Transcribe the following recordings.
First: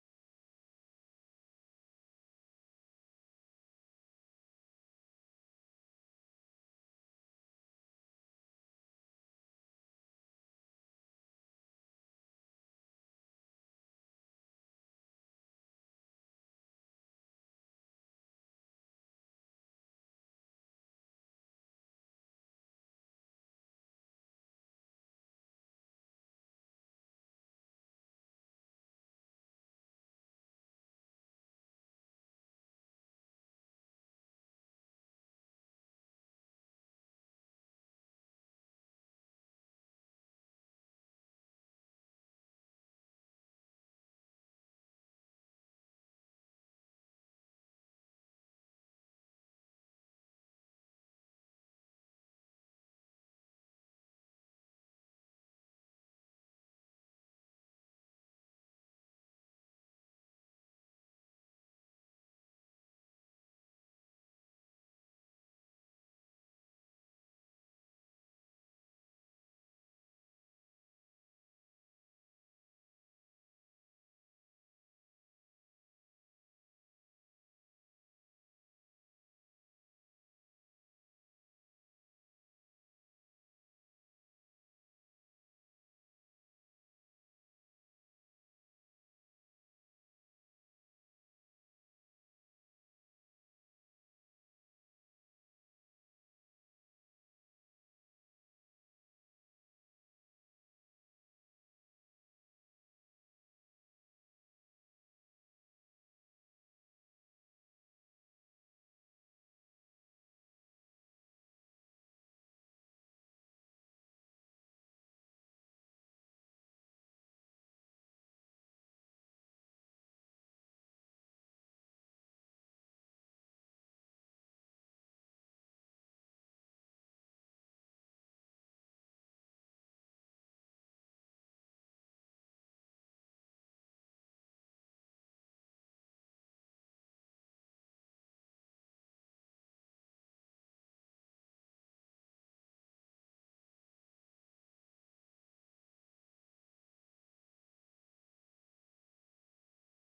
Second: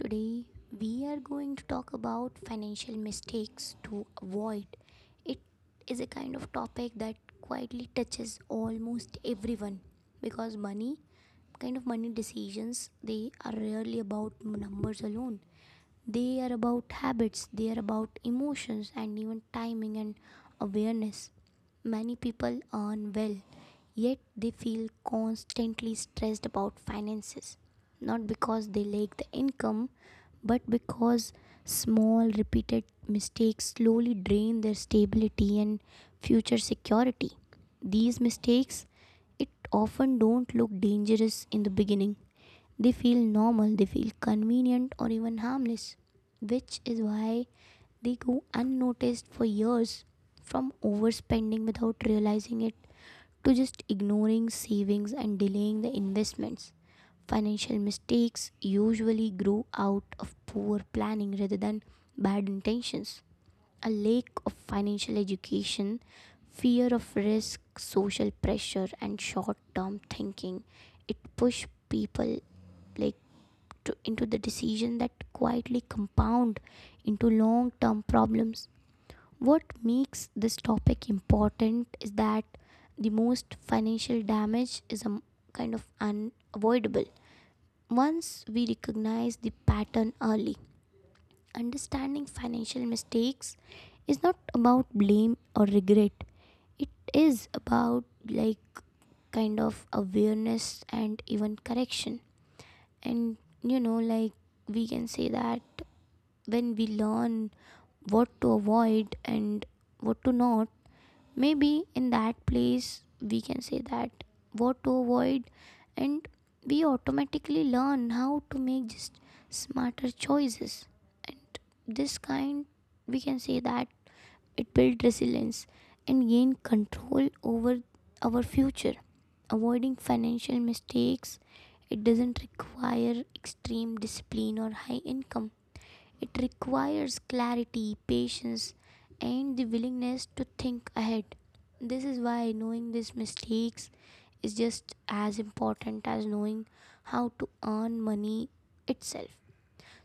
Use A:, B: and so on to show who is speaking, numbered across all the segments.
A: Today we are going to talk about financial mistakes to avoid. It is a kind of topic that quietly touches almost everyone because money kind of money decisions they are rarely about numbers alone. They are about habits, they are about emotions, and even timing and awareness. Many people earn well, yet they feel constantly stressed about finances. Not because they lack the income, but because small repeated mistakes slowly drain their stability and future security. These mistakes, it often don't look dangerous in the beginning. They feel normal, they feel convenient, or even harmless, which is why they go unnoticed for years, from overspending without realizing it to just ignoring savings and delaying the investments. Financial mistakes usually grow out of poor planning rather than bad intentions, a lack of financial education, fear of risk, social pressure, and short-term thinking. It push people, like into the decision that quietly compound into long-term problems. What makes this topic important is that the most financial damage is a kind of unavoidable. Once we recognize the pattern early. Understanding financial mistakes is not about blame or regret. It is about kind of awareness and even correction. And you know, like we can say that when we learn what to avoid and what to not. Maybe in that place, we can say that what to avoid, and we automatically learn how to make just smarter choices. And this kind, we can say that it builds resilience and gain control over our future. Avoiding financial mistakes, it doesn't require extreme discipline or high income. It requires clarity, patience, and the willingness to think ahead. This is why knowing these mistakes is just as important as knowing how to earn money itself.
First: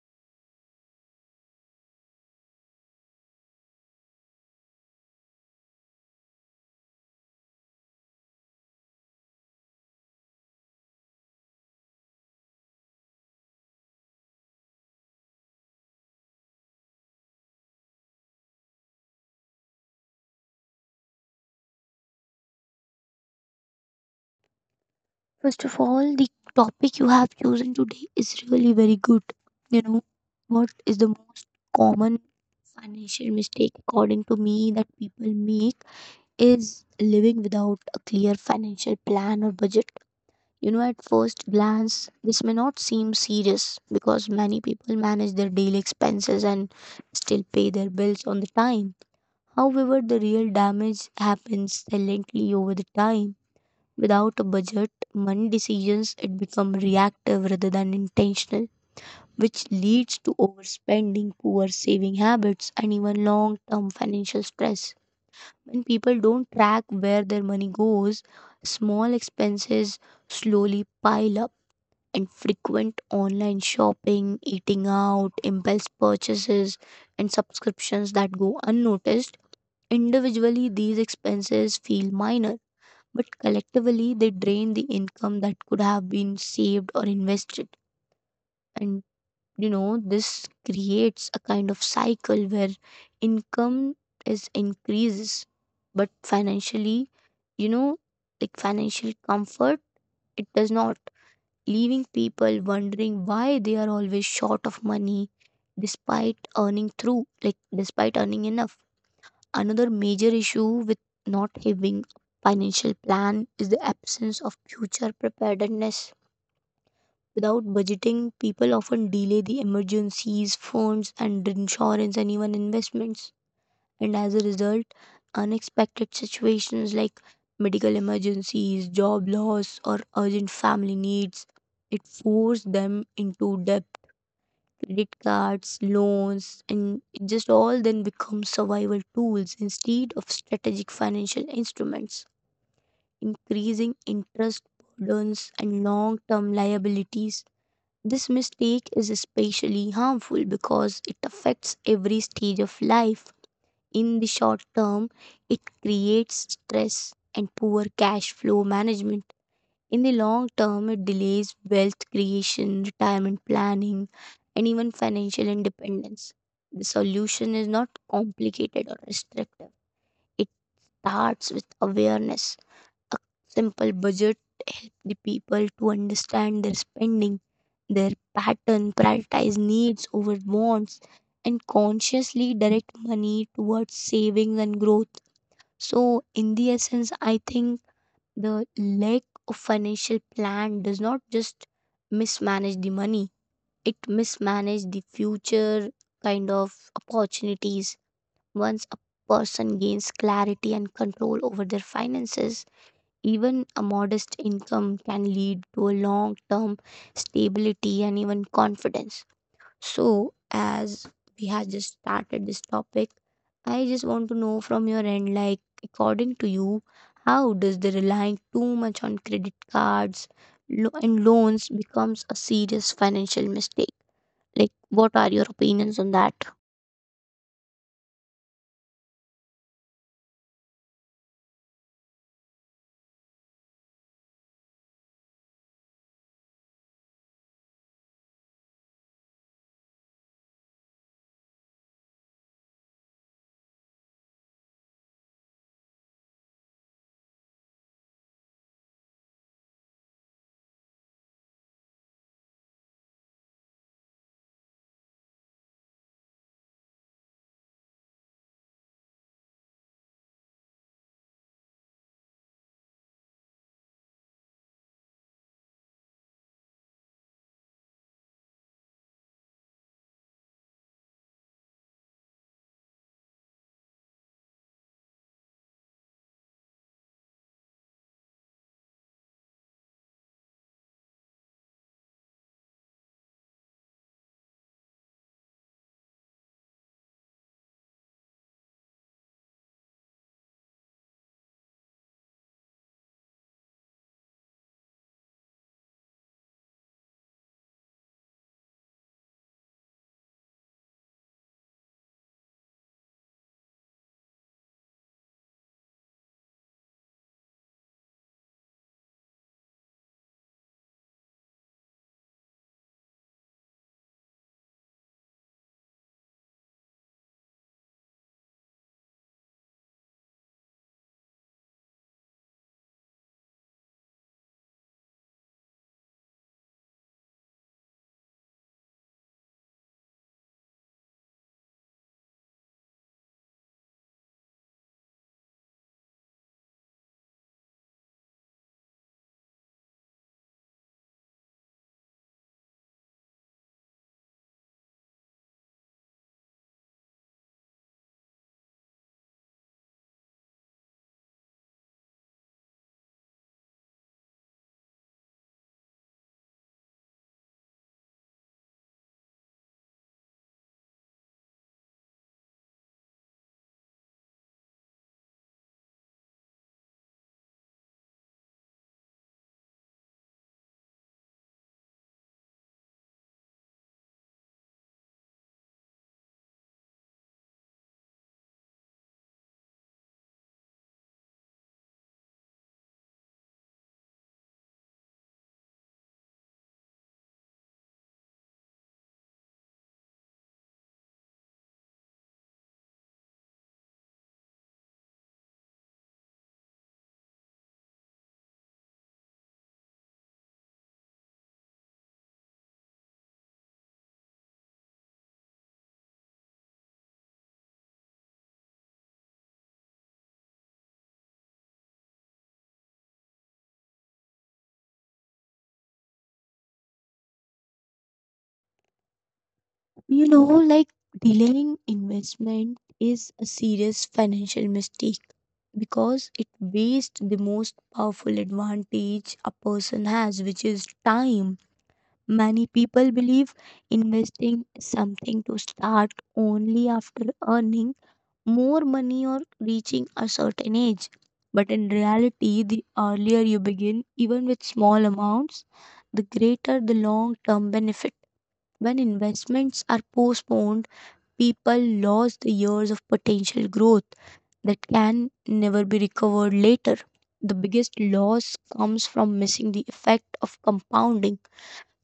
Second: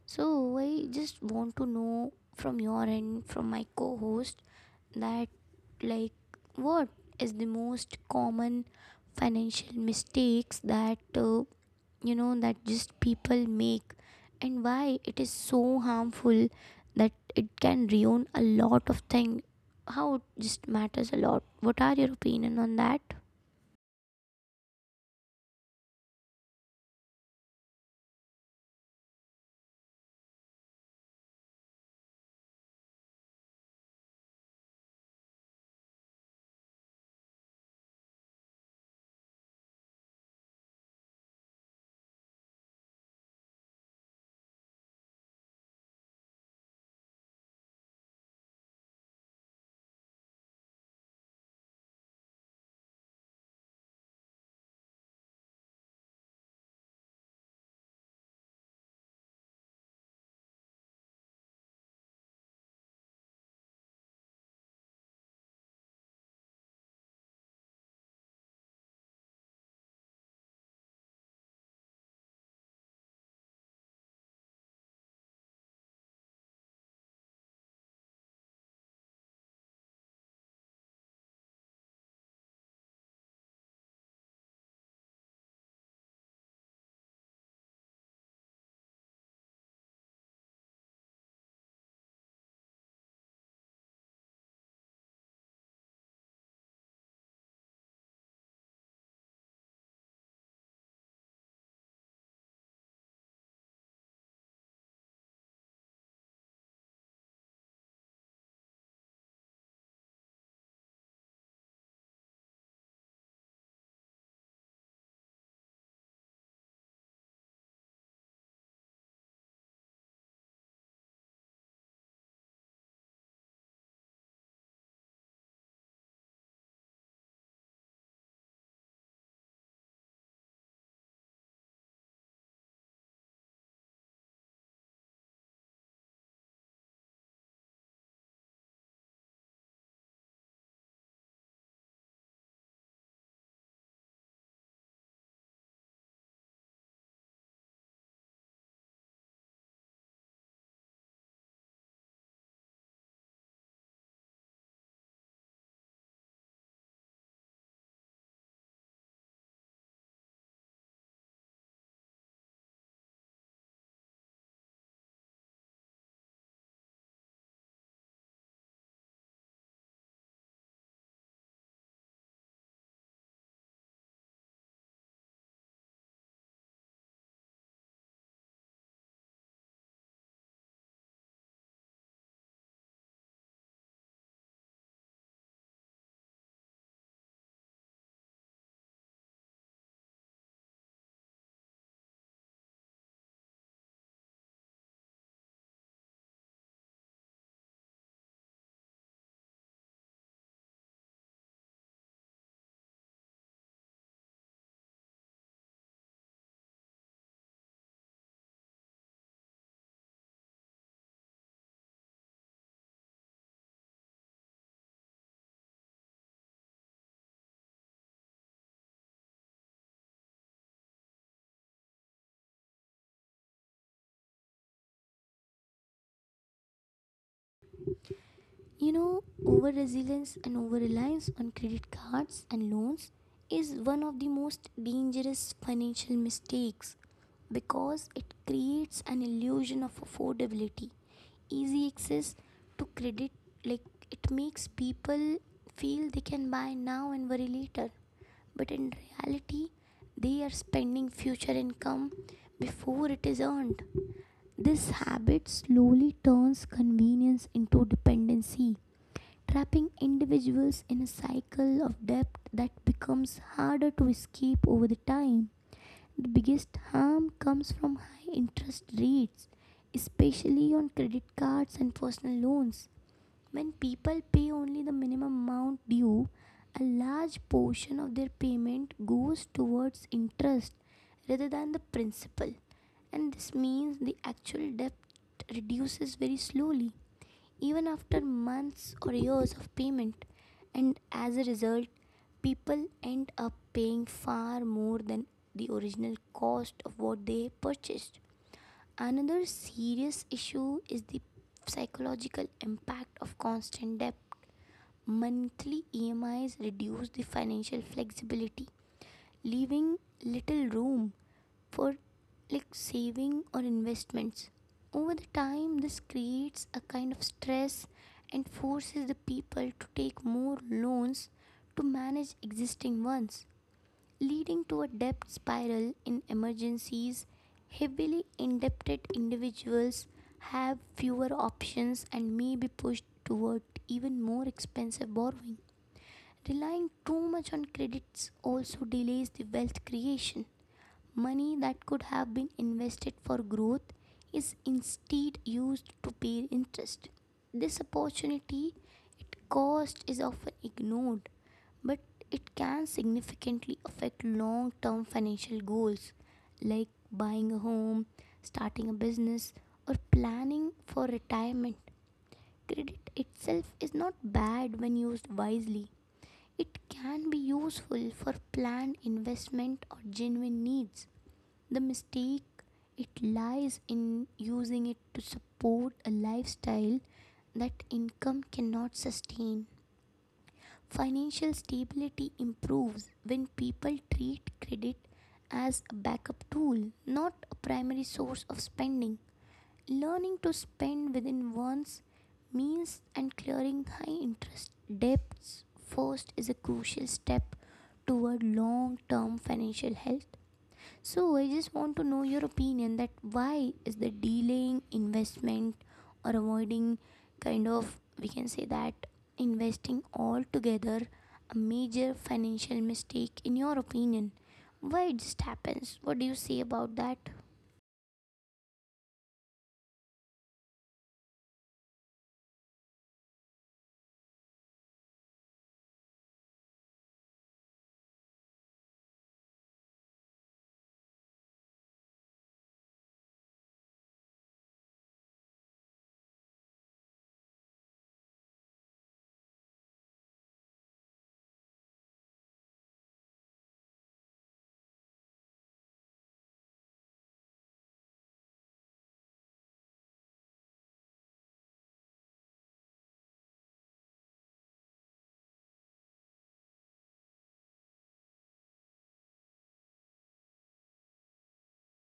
A: So, I just want to know from your end, from my co host, that like what is the most common financial mistakes that that just people make, and why it is so harmful that it can ruin a lot of thing, how it just matters a lot. What are your opinion on that?
B: First of all, the topic you have chosen today is really very good. You know, what is the most common financial mistake, according to me, that people make is living without a clear financial plan or budget. You know, at first glance, this may not seem serious because many people manage their daily expenses and still pay their bills on the time. However, the real damage happens silently over the time. Without a budget, money decisions it become reactive rather than intentional, which leads to overspending, poor saving habits, and even long-term financial stress. When people don't track where their money goes, small expenses slowly pile up, and frequent online shopping, eating out, impulse purchases, and subscriptions that go unnoticed. Individually, these expenses feel minor but collectively, they drain the income that could have been saved or invested. And you know, this creates a kind of cycle where income is increases, but financially, you know, like financial comfort, it does not, leaving people wondering why they are always short of money despite earning through, like despite earning enough. Another major issue with not having a financial plan is the absence of future preparedness. Without budgeting, people often delay the emergencies, funds, and insurance and even investments. And as a result, unexpected situations like medical emergencies, job loss, or urgent family needs, it forced them into debt credit cards, loans, and it just all then become survival tools instead of strategic financial instruments. Increasing interest burdens and long term liabilities. This mistake is especially harmful because it affects every stage of life. In the short term, it creates stress and poor cash flow management in the long term, it delays wealth creation, retirement planning, and even financial independence. The solution is not complicated or restrictive. It starts with awareness. Simple budget help the people to understand their spending, their pattern, prioritize needs over wants, and consciously direct money towards savings and growth. So, in the essence, I think the lack of financial plan does not just mismanage the money, it mismanage the future kind of opportunities. Once a person gains clarity and control over their finances, even a modest income can lead to a long term stability and even confidence. So, as we have just started this topic, I just want to know from your end, like, according to you, how does the relying too much on credit cards and loans becomes a serious financial mistake? Like, what are your opinions on that?
A: You know, over resilience and over reliance on credit cards and loans is one of the most dangerous financial mistakes because it creates an illusion of affordability. Easy access to credit, like, it makes people feel they can buy now and worry later, but in reality they are spending future income before it is earned. This habit slowly turns convenience into dependency, trapping individuals in a cycle of debt that becomes harder to escape over the time. The biggest harm comes from high interest rates, especially on credit cards and personal loans. When people pay only the minimum amount due, a large portion of their payment goes towards interest rather than the principal, and this means the actual debt reduces very slowly, even after months or years of payment. And as a result, people end up paying far more than the original cost of what they purchased. Another serious issue is the psychological impact of constant debt. Monthly EMIs reduce the financial flexibility, leaving little room for saving or investments. Over the time, this creates a kind of stress and forces the people to take more loans to manage existing ones, leading to a debt spiral in emergencies. Heavily indebted individuals have fewer options and may be pushed toward even more expensive borrowing. Relying too much on credits also delays the wealth creation. Money that could have been invested for growth is instead used to pay interest. This opportunity, its cost is often ignored, but it can significantly affect long term financial goals like buying a home, starting a business, or planning for retirement. Credit itself is not bad when used wisely. It can be useful for planned investment or genuine needs. The mistake it lies in using it to support a lifestyle that income cannot sustain. Financial stability improves when people treat credit as a backup tool, not a primary source of spending. Learning to spend within one's means and clearing high interest debts first is a crucial step toward long term financial health. So, I just want to know your opinion that why is the delaying investment or avoiding, kind of we can say that, investing altogether a major financial mistake in your opinion? Why it just happens? What do you say about that?
B: You know, like delaying investment is a serious financial mistake because it wastes the most powerful advantage a person has, which is time. Many people believe investing something to start only after earning more money or reaching a certain age. But in reality, the earlier you begin, even with small amounts, the greater the long term benefit. When investments are postponed, people lose the years of potential growth that can never be recovered later. The biggest loss comes from missing the effect of compounding.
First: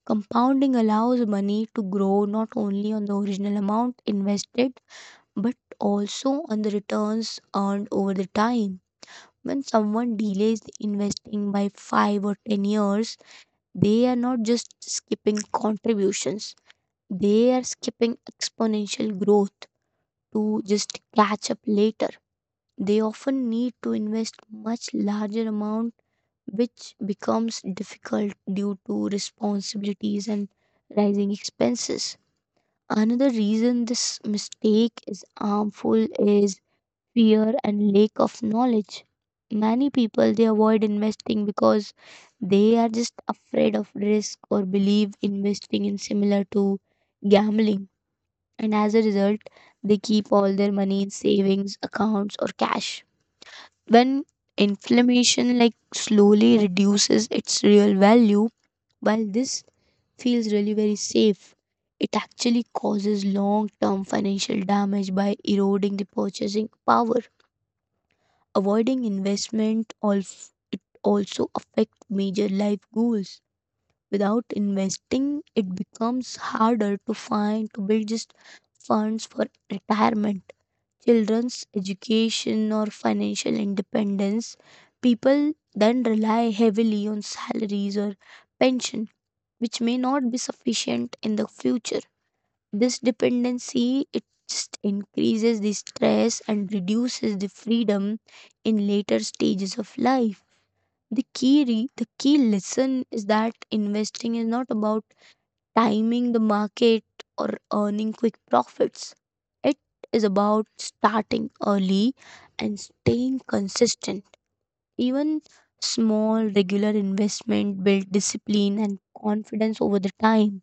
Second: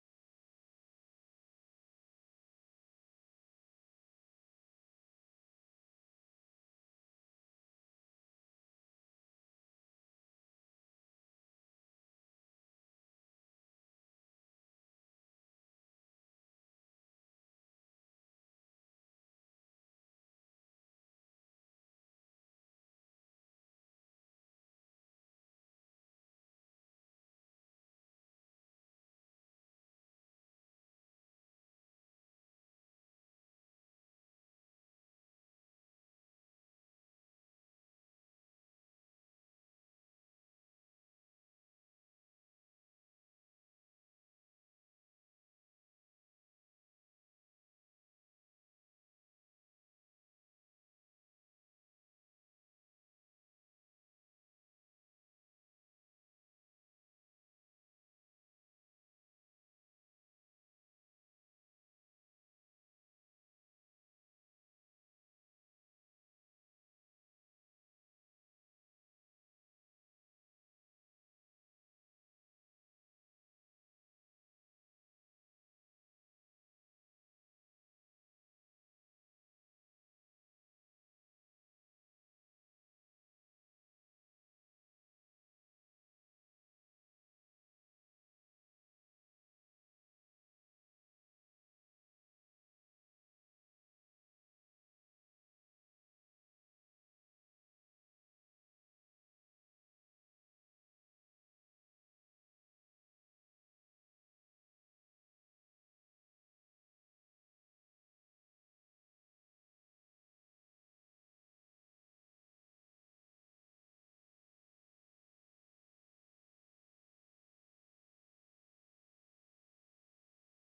B: Compounding allows money to grow not only on the original amount invested but also on the returns earned over the time. When someone delays the investing by 5 or 10 years, they are not just skipping contributions, they are skipping exponential growth to just catch up later. They often need to invest much larger amount which becomes difficult due to responsibilities and rising expenses. Another reason this mistake is harmful is fear and lack of knowledge. Many people they avoid investing because they are just afraid of risk or believe investing is similar to gambling, and as a result they keep all their money in savings accounts or cash when inflammation like slowly reduces its real value. While this feels really very safe, it actually causes long term financial damage by eroding the purchasing power. Avoiding investment also, it also affects major life goals. Without investing, it becomes harder to find to build just funds for retirement, children's education, or financial independence. People then rely heavily on salaries or pension, which may not be sufficient in the future. This dependency it just increases the stress and reduces the freedom in later stages of life. The key lesson is that investing is not about timing the market or earning quick profits. It is about starting early and staying consistent. Even small regular investment build discipline and confidence over the time.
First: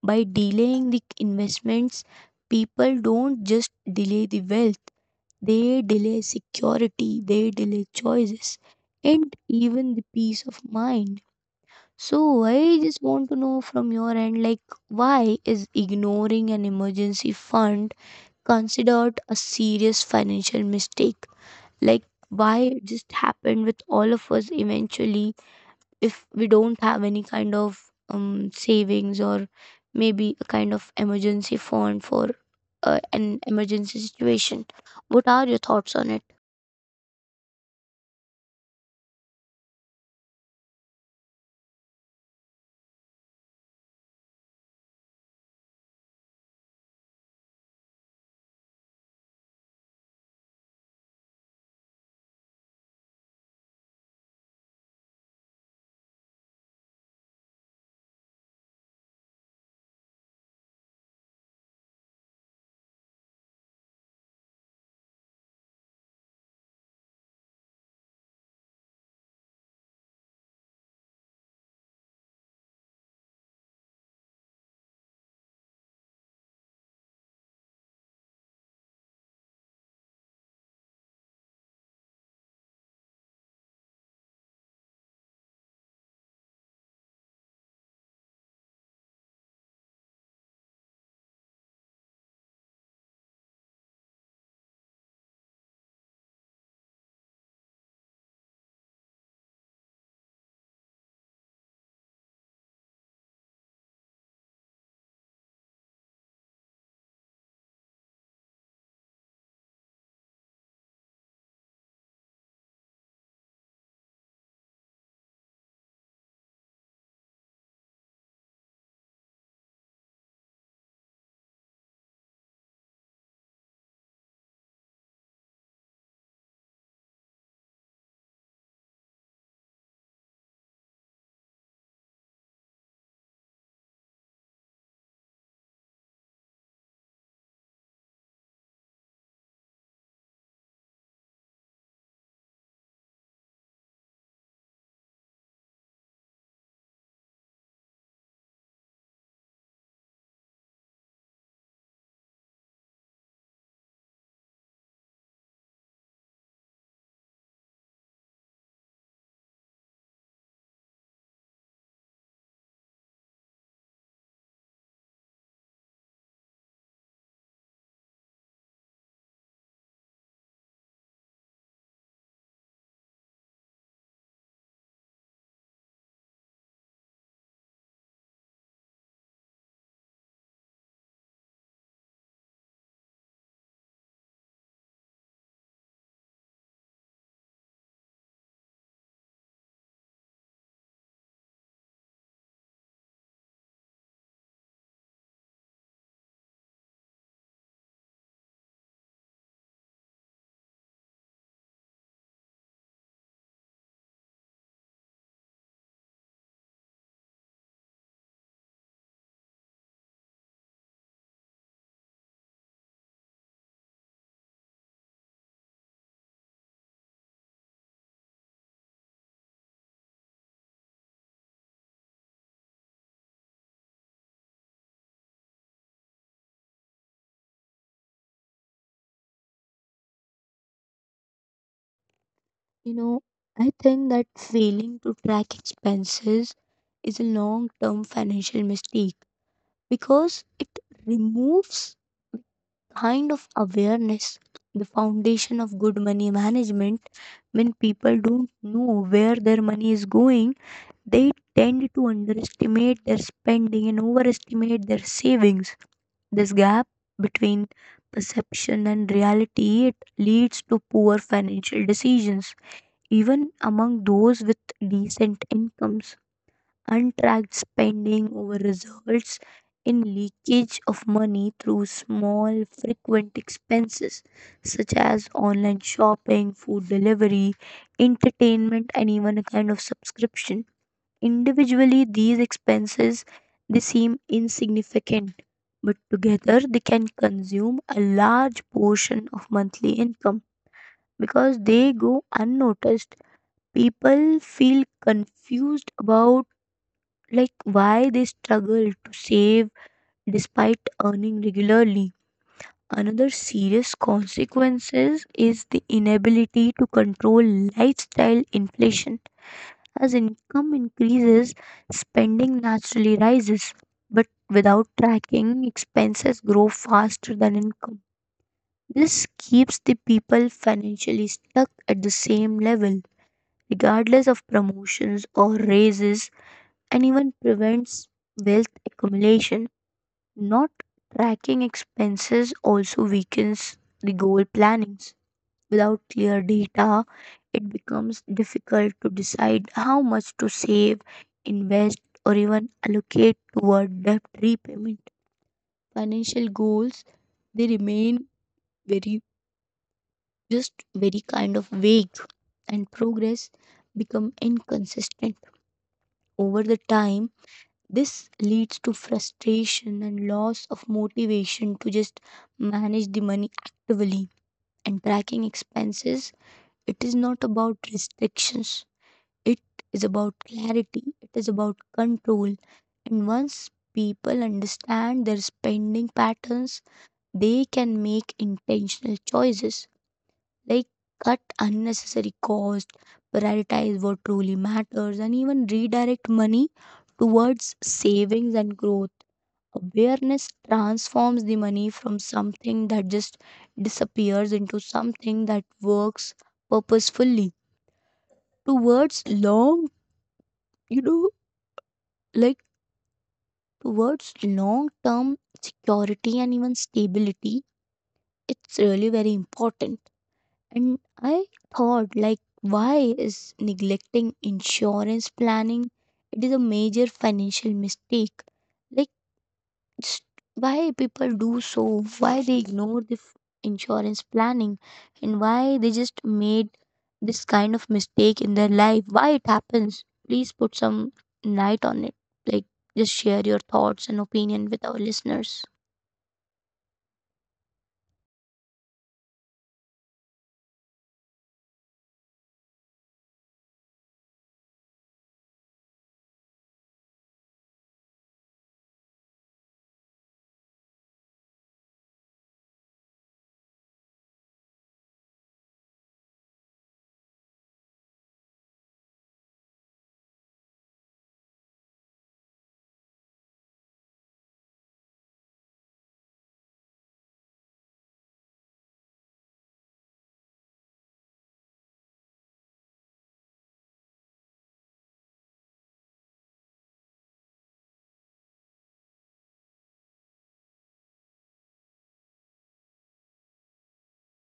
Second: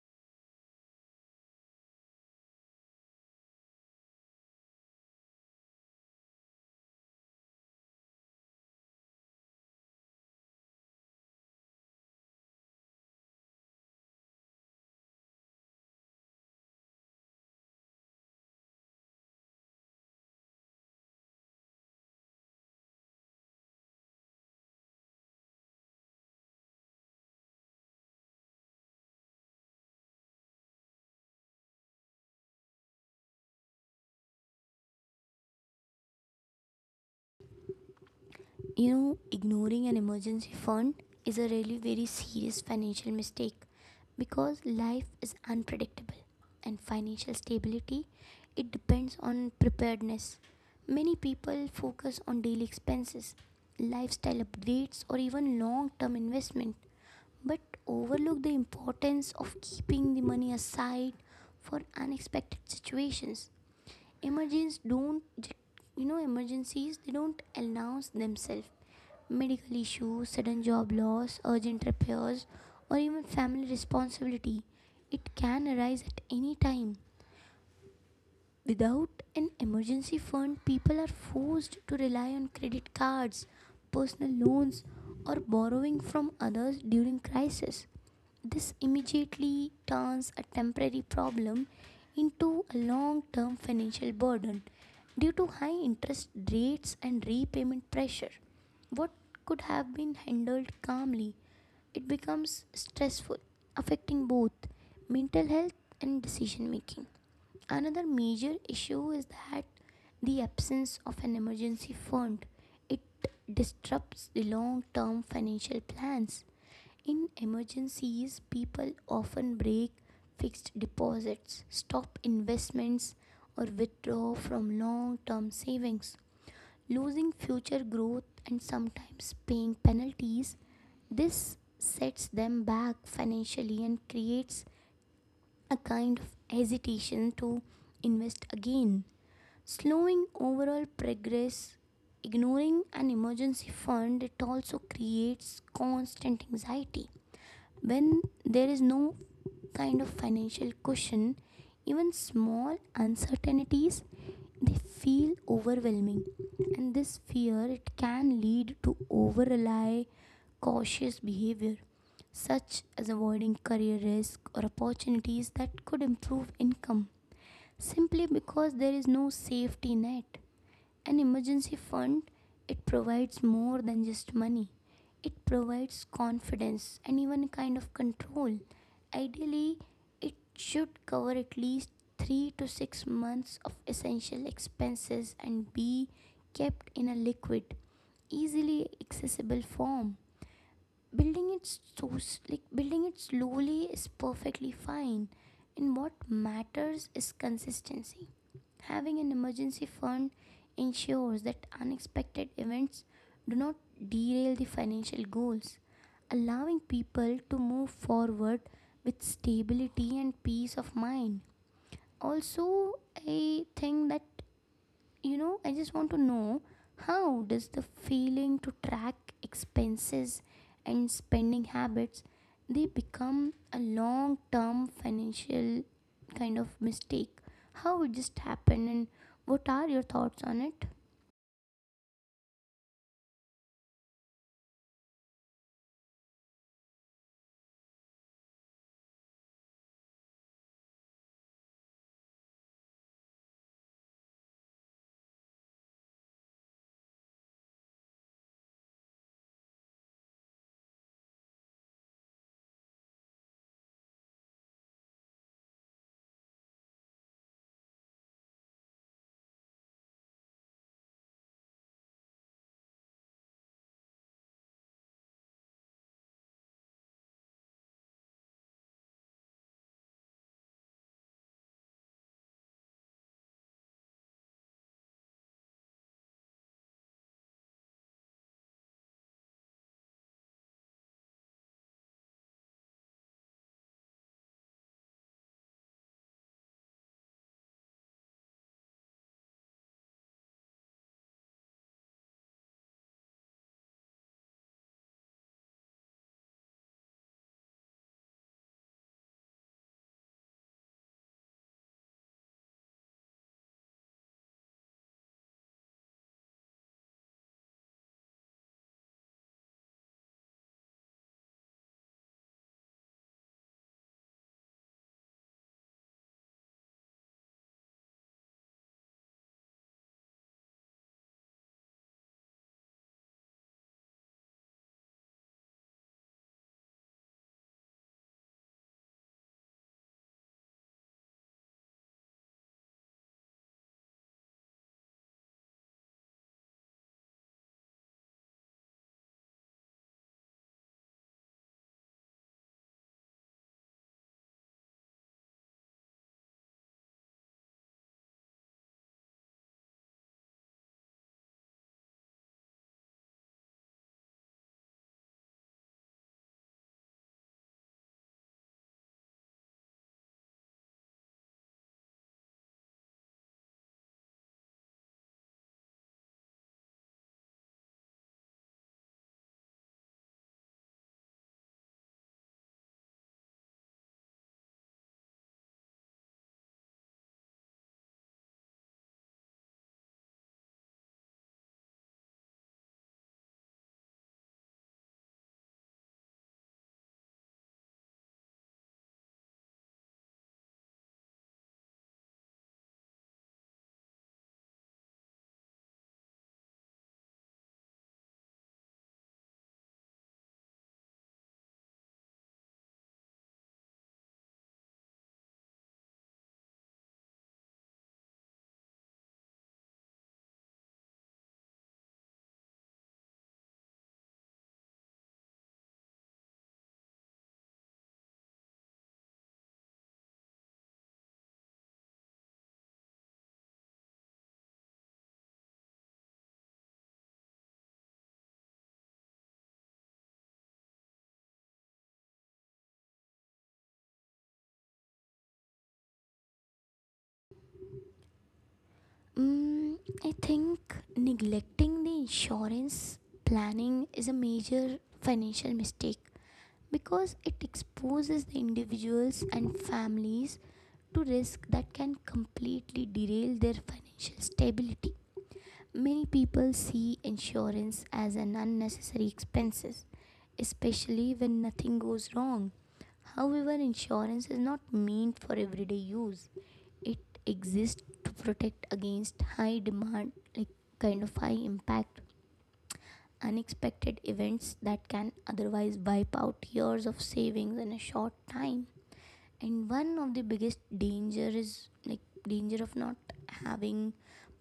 B: By delaying the investments, people don't just delay the wealth, they delay security, they delay choices, and even the peace of mind. So, I just want to know from your end, like, why is ignoring an emergency fund considered a serious financial mistake? Like, why it just happened with all of us eventually? If we don't have any kind of savings or maybe a kind of emergency fund for an emergency situation. What are your thoughts on it?
A: You know, ignoring an emergency fund is a really very serious financial mistake because life is unpredictable and financial stability it depends on preparedness. Many people focus on daily expenses, lifestyle updates or even long-term investment, but overlook the importance of keeping the money aside for unexpected situations. Emergencies don't emergencies they don't announce themselves. Medical issues, sudden job loss, urgent repairs, or even family responsibility. It can arise at any time. Without an emergency fund, people are forced to rely on credit cards, personal loans, or borrowing from others during crisis. This immediately turns a temporary problem into a long term financial burden due to high interest rates and repayment pressure. What could have been handled calmly, it becomes stressful, affecting both mental health and decision making. Another major issue is that the absence of an emergency fund. It disrupts the long term financial plans. In emergencies, people often break fixed deposits, stop investments, or withdraw from long term savings, losing future growth and sometimes paying penalties. This sets them back financially and creates a kind of hesitation to invest again, slowing overall progress. Ignoring an emergency fund, it also creates constant anxiety. When there is no kind of financial cushion, even small uncertainties they feel overwhelming. And this fear it can lead to over rely, cautious behavior, such as avoiding career risk or opportunities that could improve income simply because there is no safety net. An emergency fund, it provides more than just money. It provides confidence and even a kind of control. Ideally, it should cover at least 3 to 6 months of essential expenses and be kept in a liquid, easily accessible form. Building it so s- like building it slowly is perfectly fine, and what matters is consistency. Having an emergency fund ensures that unexpected events do not derail the financial goals, allowing people to move forward with stability and peace of mind. Also, I think that, you know, I just want to know how does the feeling to track expenses and spending habits, they become a long term financial kind of mistake. How it just happened, and what are your thoughts on it?
B: You know, I think that failing to track expenses is a long term financial mistake because it removes kind of awareness, the foundation of good money management. When people don't know where their money is going, they tend to underestimate their spending and overestimate their savings. This gap between perception and reality it leads to poor financial decisions even among those with decent incomes. Untracked spending over results in leakage of money through small frequent expenses such as online shopping, food delivery, entertainment and even a kind of subscription. Individually, these expenses they seem insignificant, but together they can consume a large portion of monthly income because they go unnoticed. People feel confused about like why they struggle to save despite earning regularly. Another serious consequences is the inability to control lifestyle inflation. As income increases, spending naturally rises, but without tracking, expenses grow faster than income. This keeps the people financially stuck at the same level, regardless of promotions or raises, and even prevents wealth accumulation. Not tracking expenses also weakens the goal planning. Without clear data, it becomes difficult to decide how much to save, invest, or even allocate toward debt repayment. Financial goals they remain very just very kind of vague and progress become inconsistent over the time. This leads to frustration and loss of motivation to just manage the money actively. And tracking expenses it is not about restrictions. It is about clarity, it is about control. And once people understand their spending patterns, they can make intentional choices like cut unnecessary costs, prioritize what truly matters, and even redirect money towards savings and growth. Awareness transforms the money from something that just disappears into something that works purposefully towards long, you know, like towards long term security and even stability. It's really very important. And I thought like why is neglecting insurance planning, it is a major financial mistake. Like, it's why people do so, why they ignore the insurance planning, and why they just made this kind of mistake in their life, why it happens. Please put some light on it. Like, just share your thoughts and opinion with our listeners.
A: mm, I think neglecting the insurance planning is a major financial mistake because it exposes the individuals and families to risk that can completely derail their financial stability. Many people see insurance as an unnecessary expense, especially when nothing goes wrong. However, insurance is not meant for everyday use. It exists to protect against high demand like kind of high impact unexpected events that can otherwise wipe out years of savings in a short time. And one of the biggest danger is like danger of not having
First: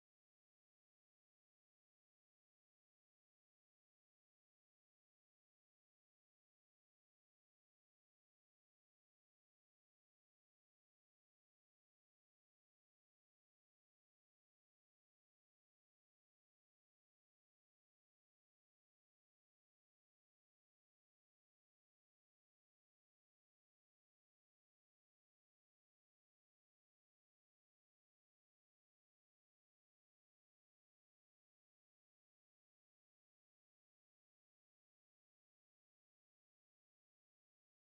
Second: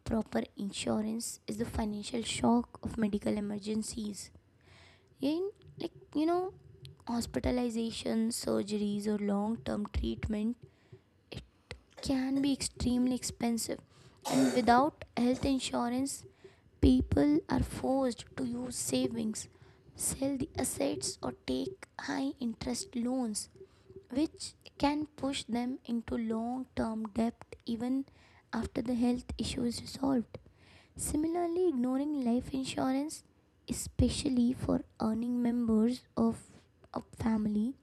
A: proper insurance is the financial shock of medical emergencies in, like, hospitalization surgeries or long term treatment. It can be extremely expensive, and without health insurance people are forced to use savings, sell the assets or take high interest loans, which can push them into long term debt even after the health issue is resolved. Similarly, ignoring life insurance, especially for earning members of a family,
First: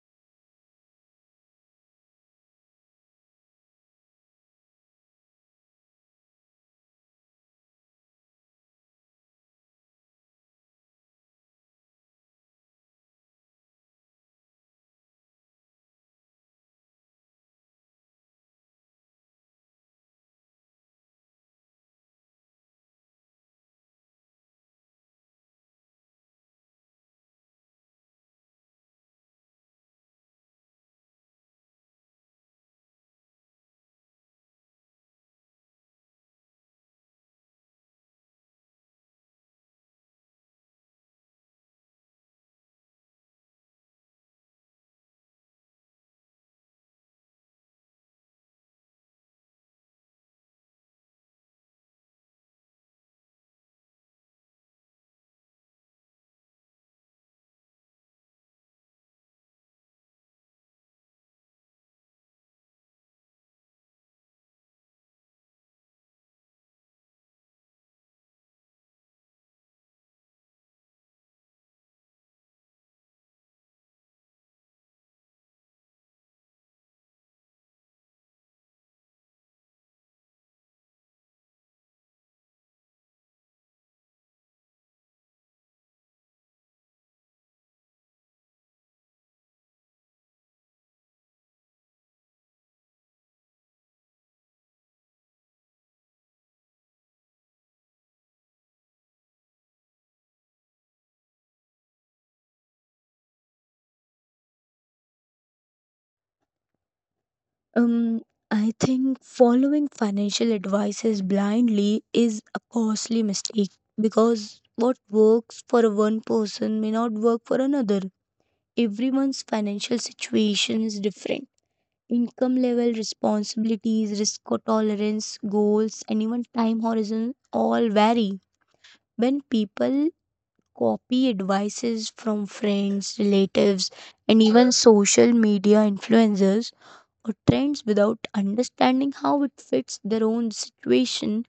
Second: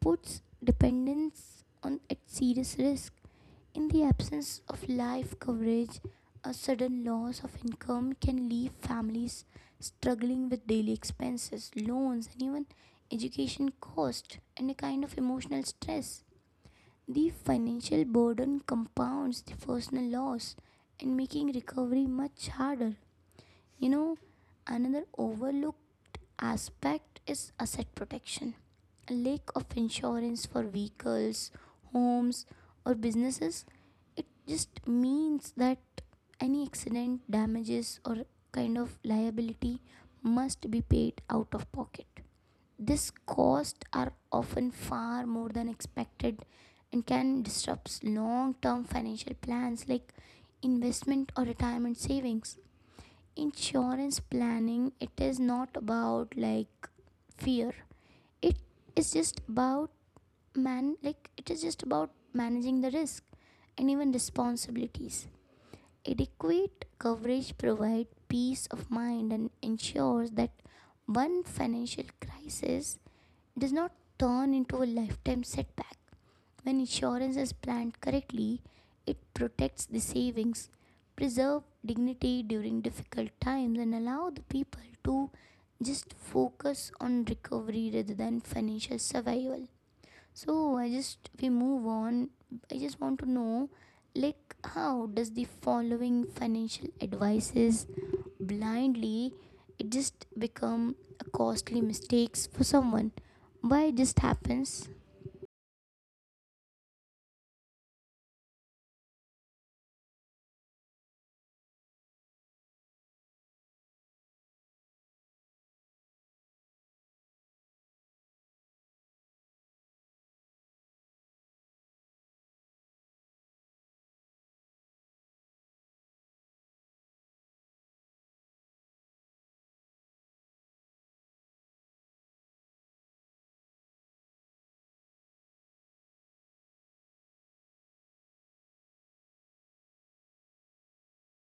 A: puts dependence on at serious risk. In the absence of life coverage, a sudden loss of income can leave families struggling with daily expenses, loans, and even education costs and a kind of emotional stress. The financial burden compounds the personal loss and making recovery much harder. You know, another overlooked aspect is asset protection. A lack of insurance for vehicles, homes, or businesses, it just means that any accident, damages, or kind of liability must be paid out of pocket. These costs are often far more than expected and can disrupt long term financial plans like investment or retirement savings. Insurance planning, it is not about fear. It is just about managing the risk and even responsibilities. Adequate coverage provides peace of mind and ensures that one financial crisis does not turn into a lifetime setback. When insurance is planned correctly, it protects the savings, preserve dignity during difficult times, and allow the people to just focus on recovery rather than financial survival. So I just we move on. I just want to know like how does the following financial advices blindly it just become a costly mistakes for someone, why it just happens?
B: Um, I think following financial advices blindly is a costly mistake because what works for one person may not work for another. Everyone's financial situation is different. Income level, responsibilities, risk tolerance, goals, and even time horizon all vary. When people copy advices from friends, relatives, and even social media influencers or trends without understanding how it fits their own situation,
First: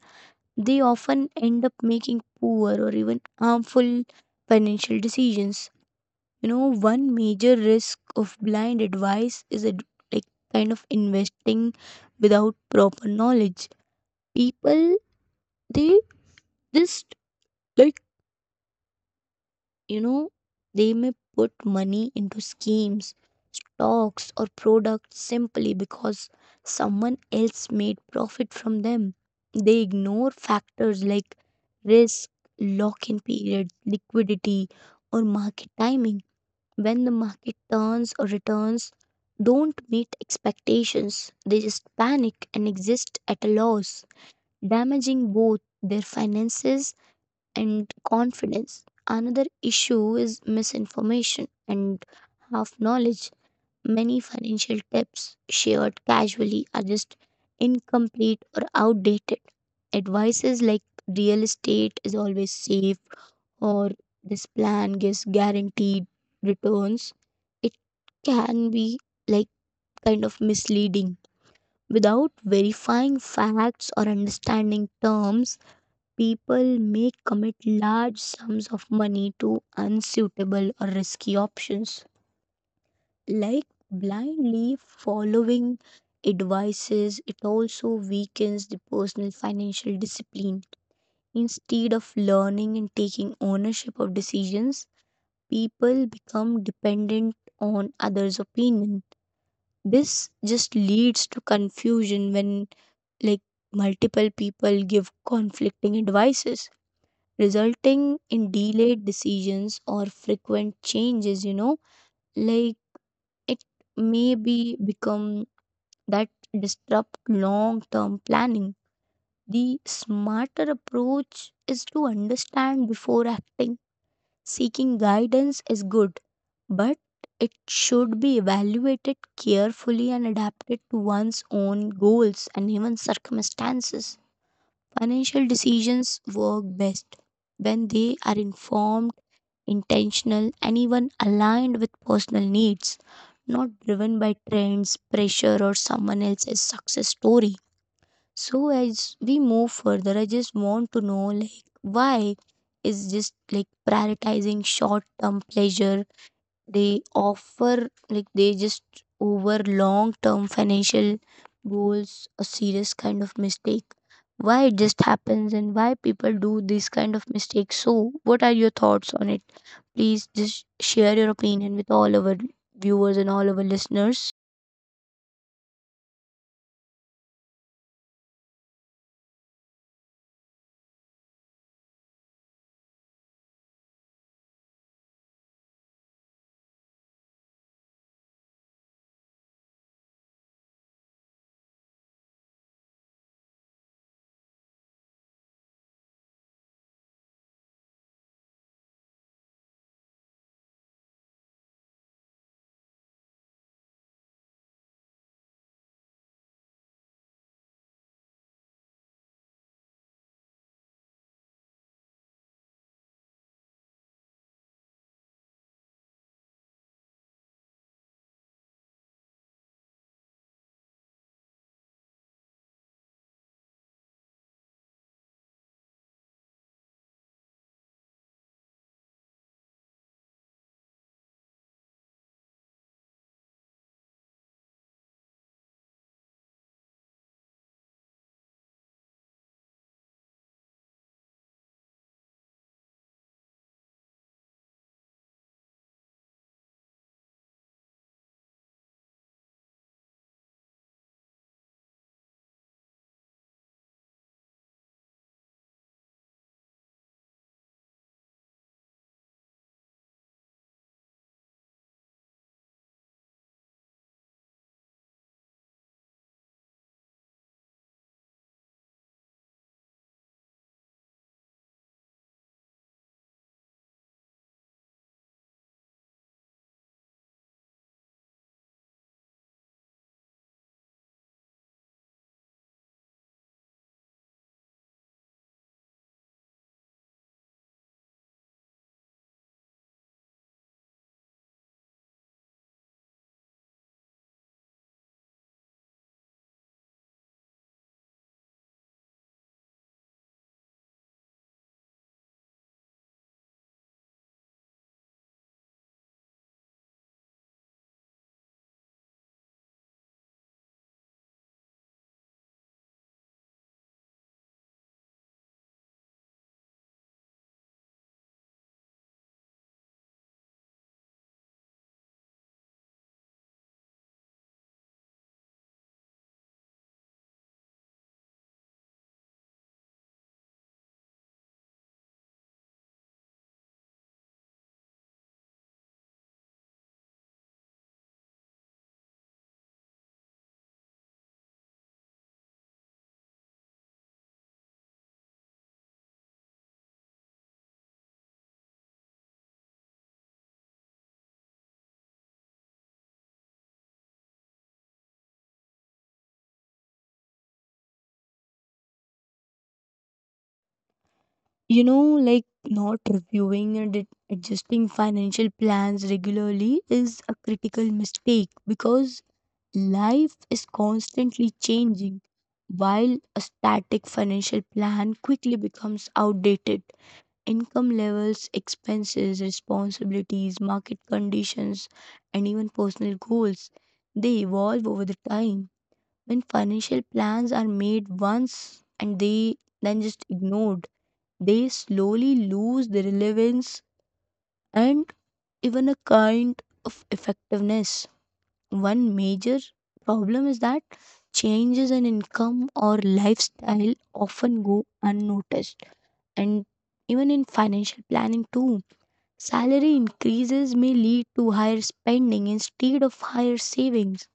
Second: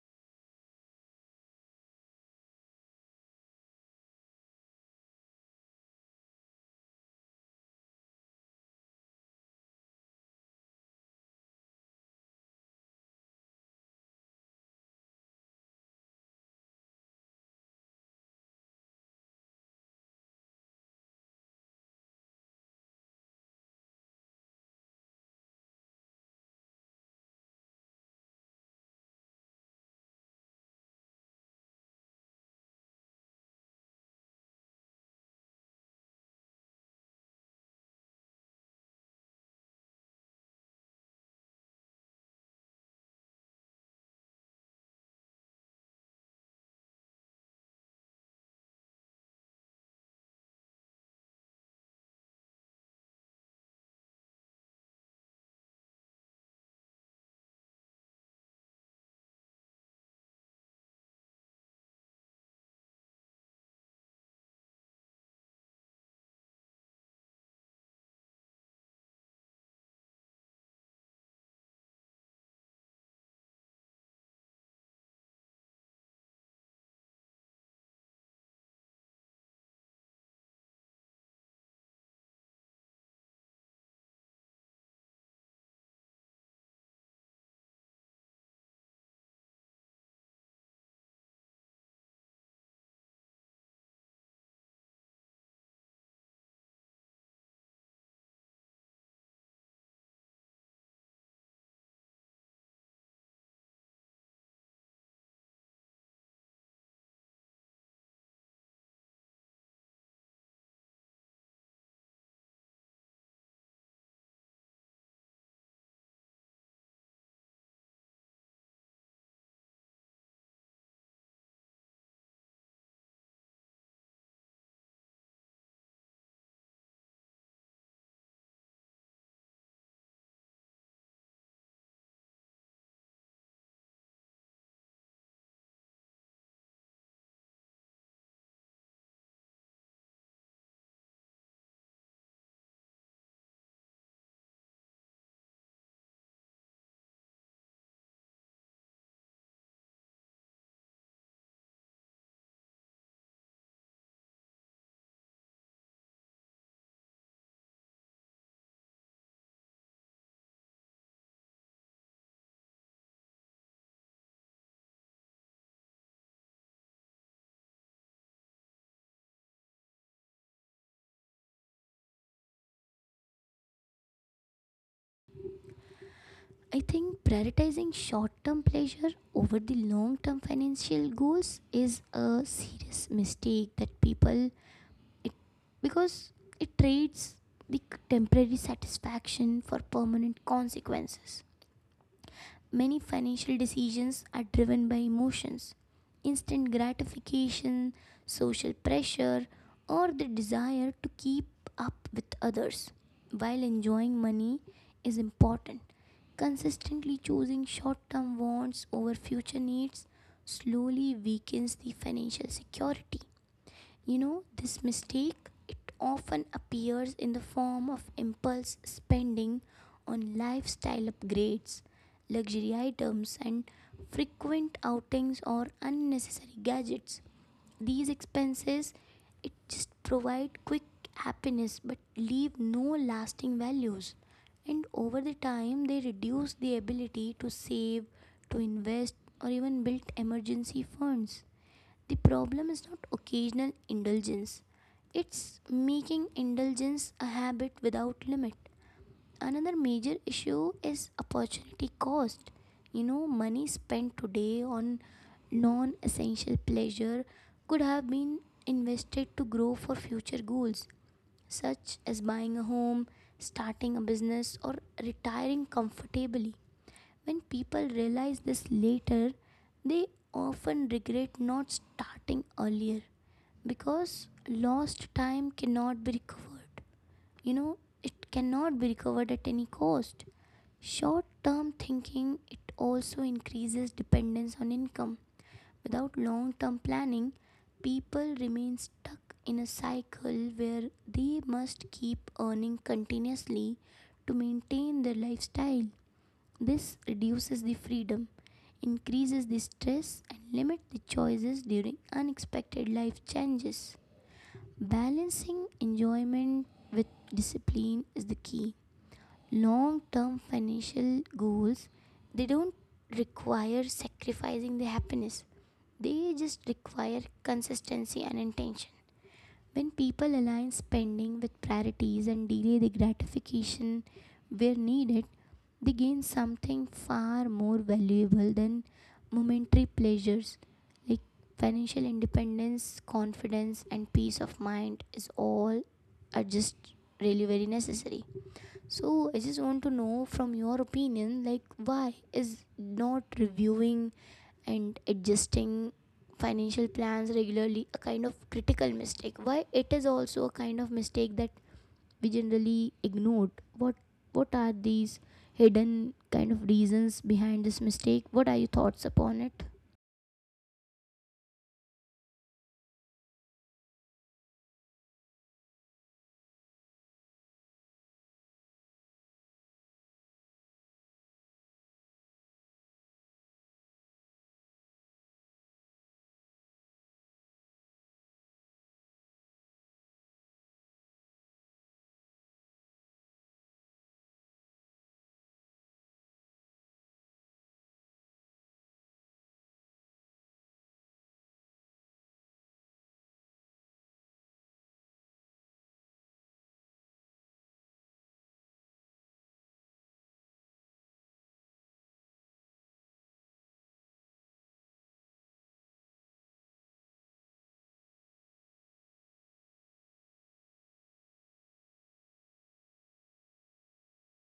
B: they often end up making poor or even harmful financial decisions. You know, one major risk of blind advice is it, like, kind of investing without proper knowledge. People they just, like, you know, they may put money into schemes stocks or products simply because someone else made profit from them. They ignore factors like risk, lock in period, liquidity, or market timing. When the market turns or returns don't meet expectations, they just panic and exist at a loss, damaging both their finances and confidence. Another issue is misinformation and half knowledge. Many financial tips shared casually are just incomplete or outdated. Advices like real estate is always safe, or this plan gives guaranteed returns, it can be like kind of misleading. Without verifying facts or understanding terms, people may commit large sums of money to unsuitable or risky options. Like blindly following advices, it also weakens the personal financial discipline. Instead of learning and taking ownership of decisions, people become dependent on others' opinion. This just leads to confusion when, like, multiple people give conflicting advices, resulting in delayed decisions or frequent changes, you know, like it may be become that disrupt long-term planning. The smarter approach is to understand before acting. Seeking guidance is good but it should be evaluated carefully and adapted to one's own goals and even circumstances. Financial decisions work best when they are informed, intentional, and even aligned with personal needs, not driven by trends, pressure, or someone else's success story. So, as we move further, I just want to know, like, why is just like prioritizing short term pleasure they offer like they just over long term financial goals a serious kind of mistake? Why it just happens and why people do this kind of mistakes? So what are your thoughts on it? Please just share your opinion with all our viewers and all our listeners.
A: I think prioritizing short-term pleasure over the long-term financial goals is a serious mistake that people it because it trades the temporary satisfaction for permanent consequences. Many financial decisions are driven by emotions, instant gratification, social pressure, or the desire to keep up with others. While enjoying money is important, consistently choosing short term wants over future needs slowly weakens the financial security. This mistake it often appears in the form of impulse spending on lifestyle upgrades, luxury items, and frequent outings or unnecessary gadgets. These expenses it just provide quick happiness but leave no lasting values, and over the time they reduce the ability to save, to invest, or even build emergency funds. The problem is not occasional indulgence, it's making indulgence a habit without limit. Another major issue is opportunity cost. Money spent today on non essential pleasure could have been invested to grow for future goals, such as buying a home, starting a business, or retiring comfortably. When people realize this later, they often regret not starting earlier because lost time cannot be recovered. It cannot be recovered at any cost. Short term thinking it also increases dependence on income. Without long term planning, people remain stuck in a cycle where they must keep earning continuously to maintain their lifestyle. This reduces the freedom, increases the stress, and limits the choices during unexpected life changes. Balancing enjoyment with discipline is the key. Long-term financial goals, they don't require sacrificing the happiness. They just require consistency and intention. When people align spending with priorities and delay the gratification where needed, they gain something far more valuable than momentary pleasures. Like financial independence, confidence, and peace of mind is all are just really very necessary. So I just want to know from your opinion, like why is not reviewing and adjusting financial plans regularly a kind of critical mistake? Why it is also a kind of mistake that we generally ignored? What what are these hidden kind of reasons behind this mistake? What are your thoughts upon it?
B: You know, like not reviewing and adjusting financial plans regularly is a critical mistake, because life is constantly changing, while a static financial plan quickly becomes outdated. Income levels, expenses, responsibilities, market conditions, and even personal goals, they evolve over the time. When financial plans are made once and they then just ignored, they slowly lose their relevance and even a kind of effectiveness. One major problem is that changes in income or lifestyle often go unnoticed, and even in financial planning too. Salary increases may lead to higher spending instead of higher savings,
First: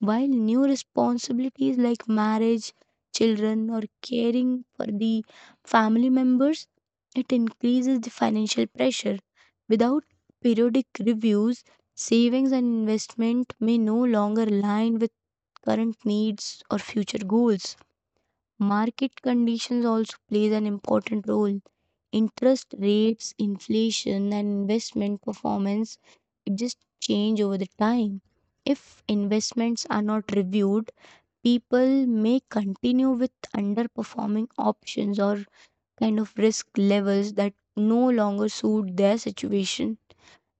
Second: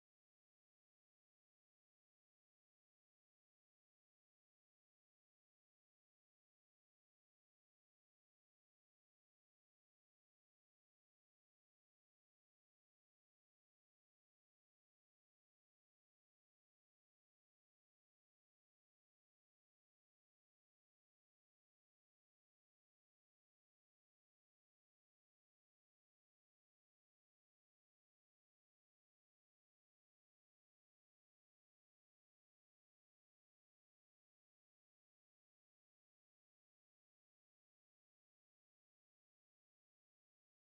B: while new responsibilities like marriage, children, or caring for the family members, it increases the financial pressure. Without periodic reviews, savings and investment may no longer align with current needs or future goals. Market conditions also plays an important role. Interest rates, inflation, and investment performance it just change over the time. If investments are not reviewed, people may continue with underperforming options or kind of risk levels that no longer suit their situation.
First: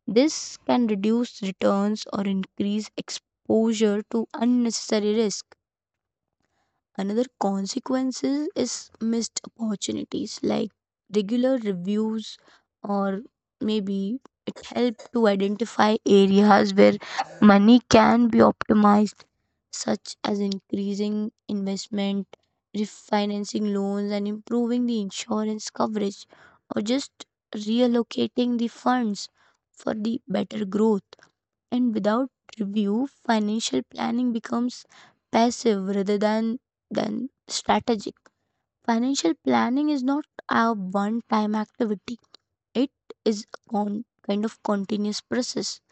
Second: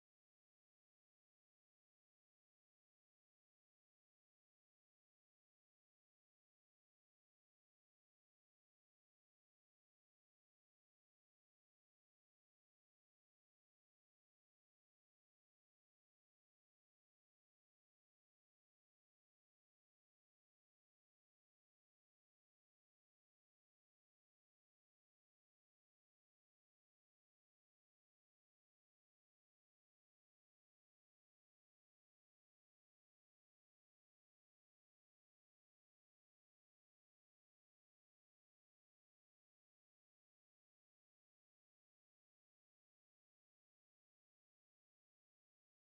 B: This can reduce returns or increase exposure to unnecessary risk. Another consequences is missed opportunities, like regular reviews or maybe it helps to identify areas where money can be optimized, such as increasing investment, refinancing loans and improving the insurance coverage, or just reallocating the funds for the better growth. And without review, financial planning becomes passive rather than strategic. Financial planning is not a one-time activity. It is a kind of continuous process.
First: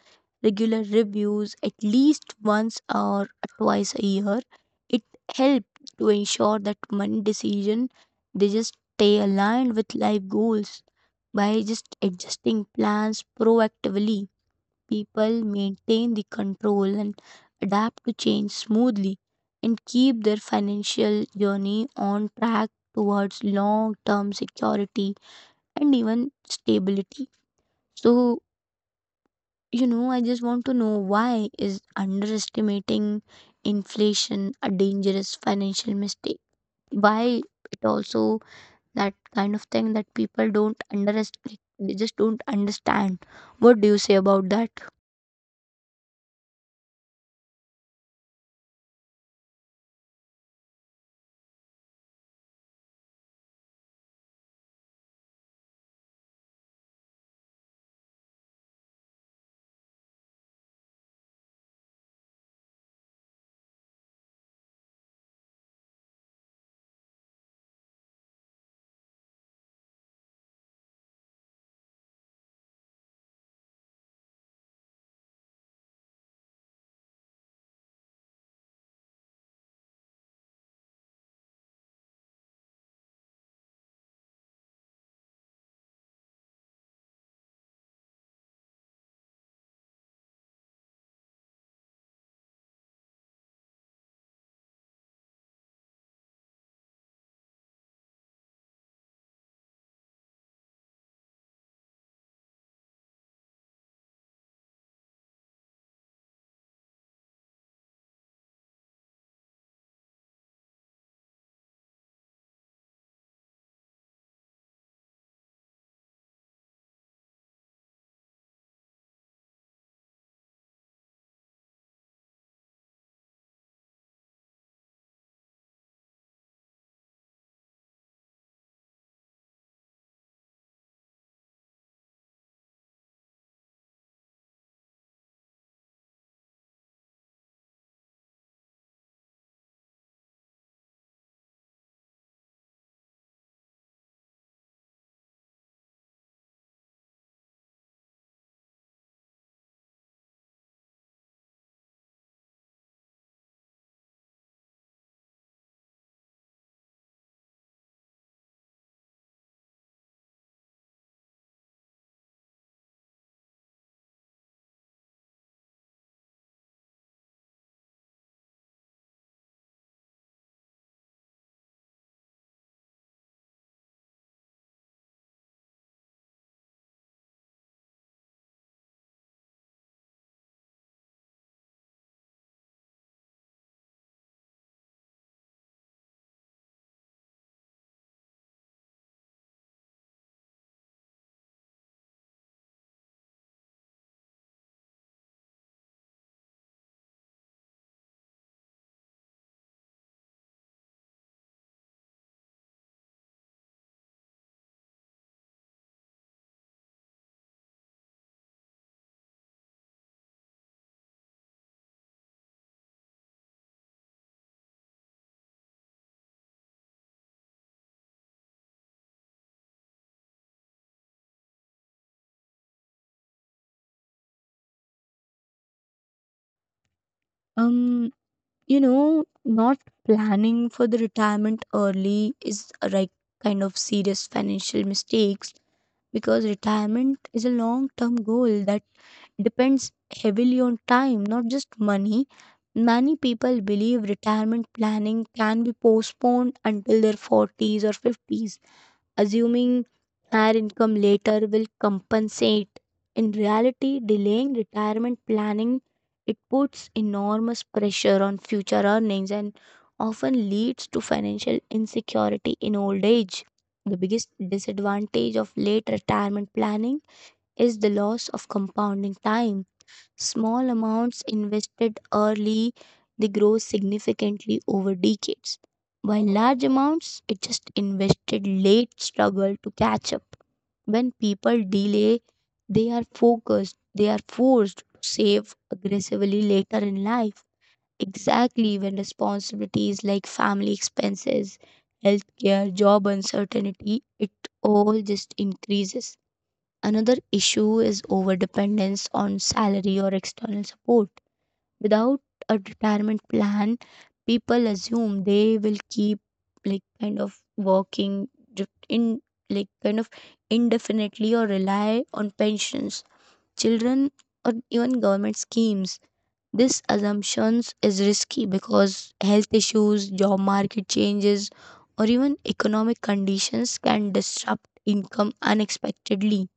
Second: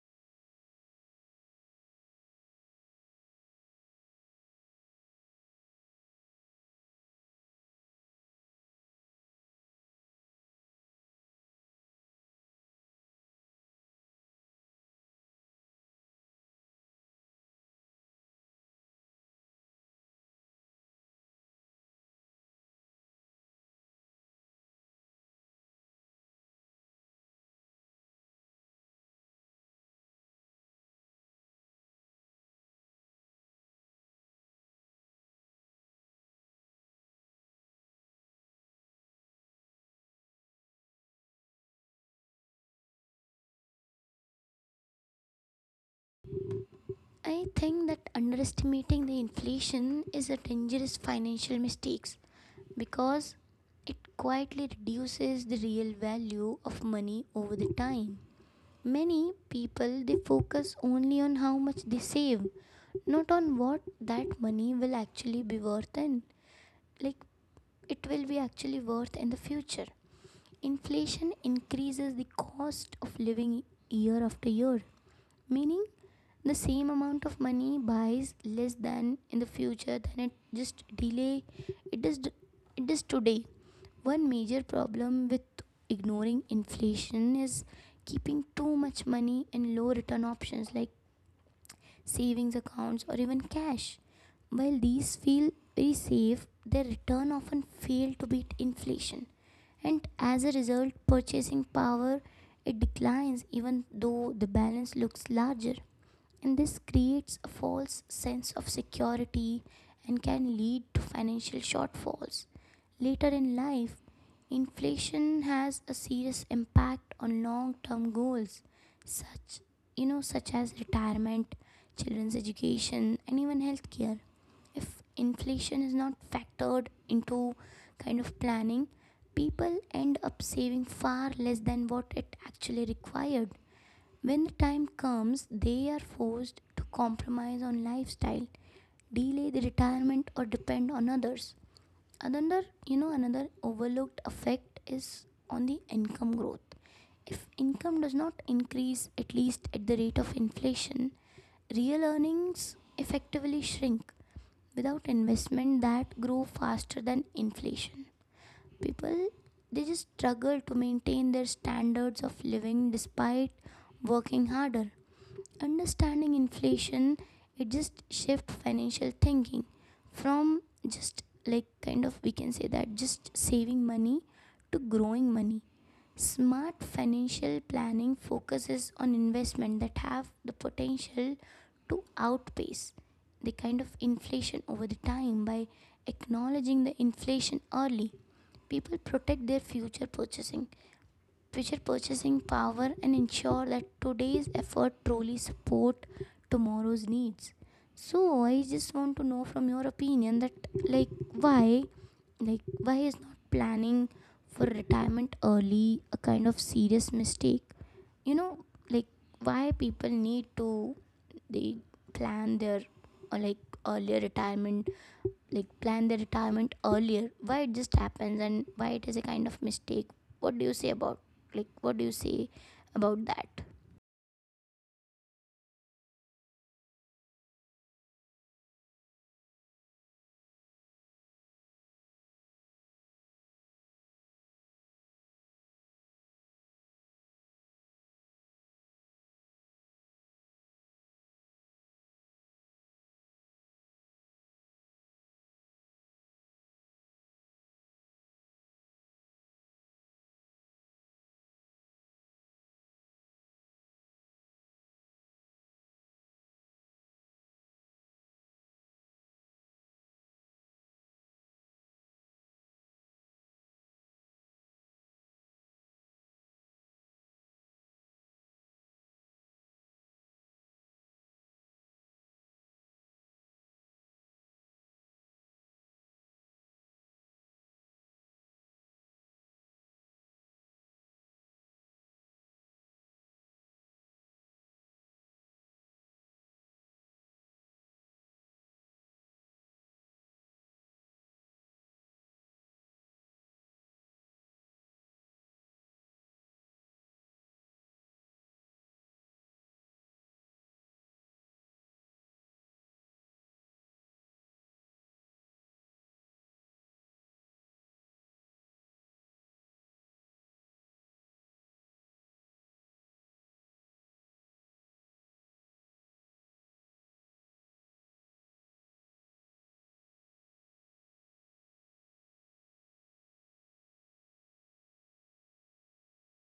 B: Regular reviews, at least once or twice a year, it help to ensure that money decision they just stay aligned with life goals. By just adjusting plans proactively, people maintain the control and adapt to change smoothly and keep their financial journey on track towards long term security and even stability. So, you know, I just want to know, why is underestimating inflation a dangerous financial mistake? Why it also that kind of thing that people don't underestimate, they just don't understand. What do you say about that?
A: I think that underestimating the inflation is a dangerous financial mistake because it quietly reduces the real value of money over the time. Many people they focus only on how much they save, not on what that money will actually be worth, and like it will be actually worth in the future. Inflation increases the cost of living year after year, meaning the same amount of money buys less than in the future than it just delay. It is it is today. One major problem with ignoring inflation is keeping too much money in low return options like savings accounts or even cash. While these feel very safe, their return often fail to beat inflation. And as a result, purchasing power it declines even though the balance looks larger, and this creates a false sense of security and can lead to financial shortfalls. Later in life, inflation has a serious impact on long-term goals such you know such as retirement, children's education, and even healthcare. If inflation is not factored into kind of planning, people end up saving far less than what it actually required. When the time comes, they are forced to compromise on lifestyle, delay the retirement, or depend on others. Another overlooked effect is on the income growth. If income does not increase at least at the rate of inflation, real earnings effectively shrink without investment that grow faster than inflation. People they just struggle to maintain their standards of living despite working harder. Understanding inflation, it just shift financial thinking from just like kind of we can say that just saving money to growing money. Smart financial planning focuses on investment that have the potential to outpace the kind of inflation over the time. By acknowledging the inflation early, people protect their future purchasing power and ensure that today's effort truly support tomorrow's needs. So I just want to know from your opinion that, like, why, like, why is not planning for retirement early a kind of serious mistake? you know like, why people need to, they plan their like earlier retirement, like plan their retirement earlier? Why it just happens, and why it is a kind of mistake? What do you say about like what do you say about that?
B: um you know, not planning for the retirement early is a, like, kind of serious financial mistakes, because retirement is a long term goal that depends heavily on time, not just money. Many people believe retirement planning can be postponed until their 40s or 50s, assuming higher income later will compensate. In reality, delaying retirement planning it puts enormous pressure on future earnings and often leads to financial insecurity in old age. The biggest disadvantage of late retirement planning is the loss of compounding time. Small amounts invested early, they grow significantly over decades, while large amounts it just invested late struggle to catch up. When people delay, they are forced to save aggressively later in life. Exactly when responsibilities like family expenses, healthcare, job uncertainty, it all just increases. Another issue is over dependence on salary or external support. Without a retirement plan, people assume they will keep, like, kind of working in, like, kind of indefinitely, or rely on pensions, children, or even government schemes. This assumptions is risky because health issues, job market changes, or even economic conditions can disrupt income unexpectedly.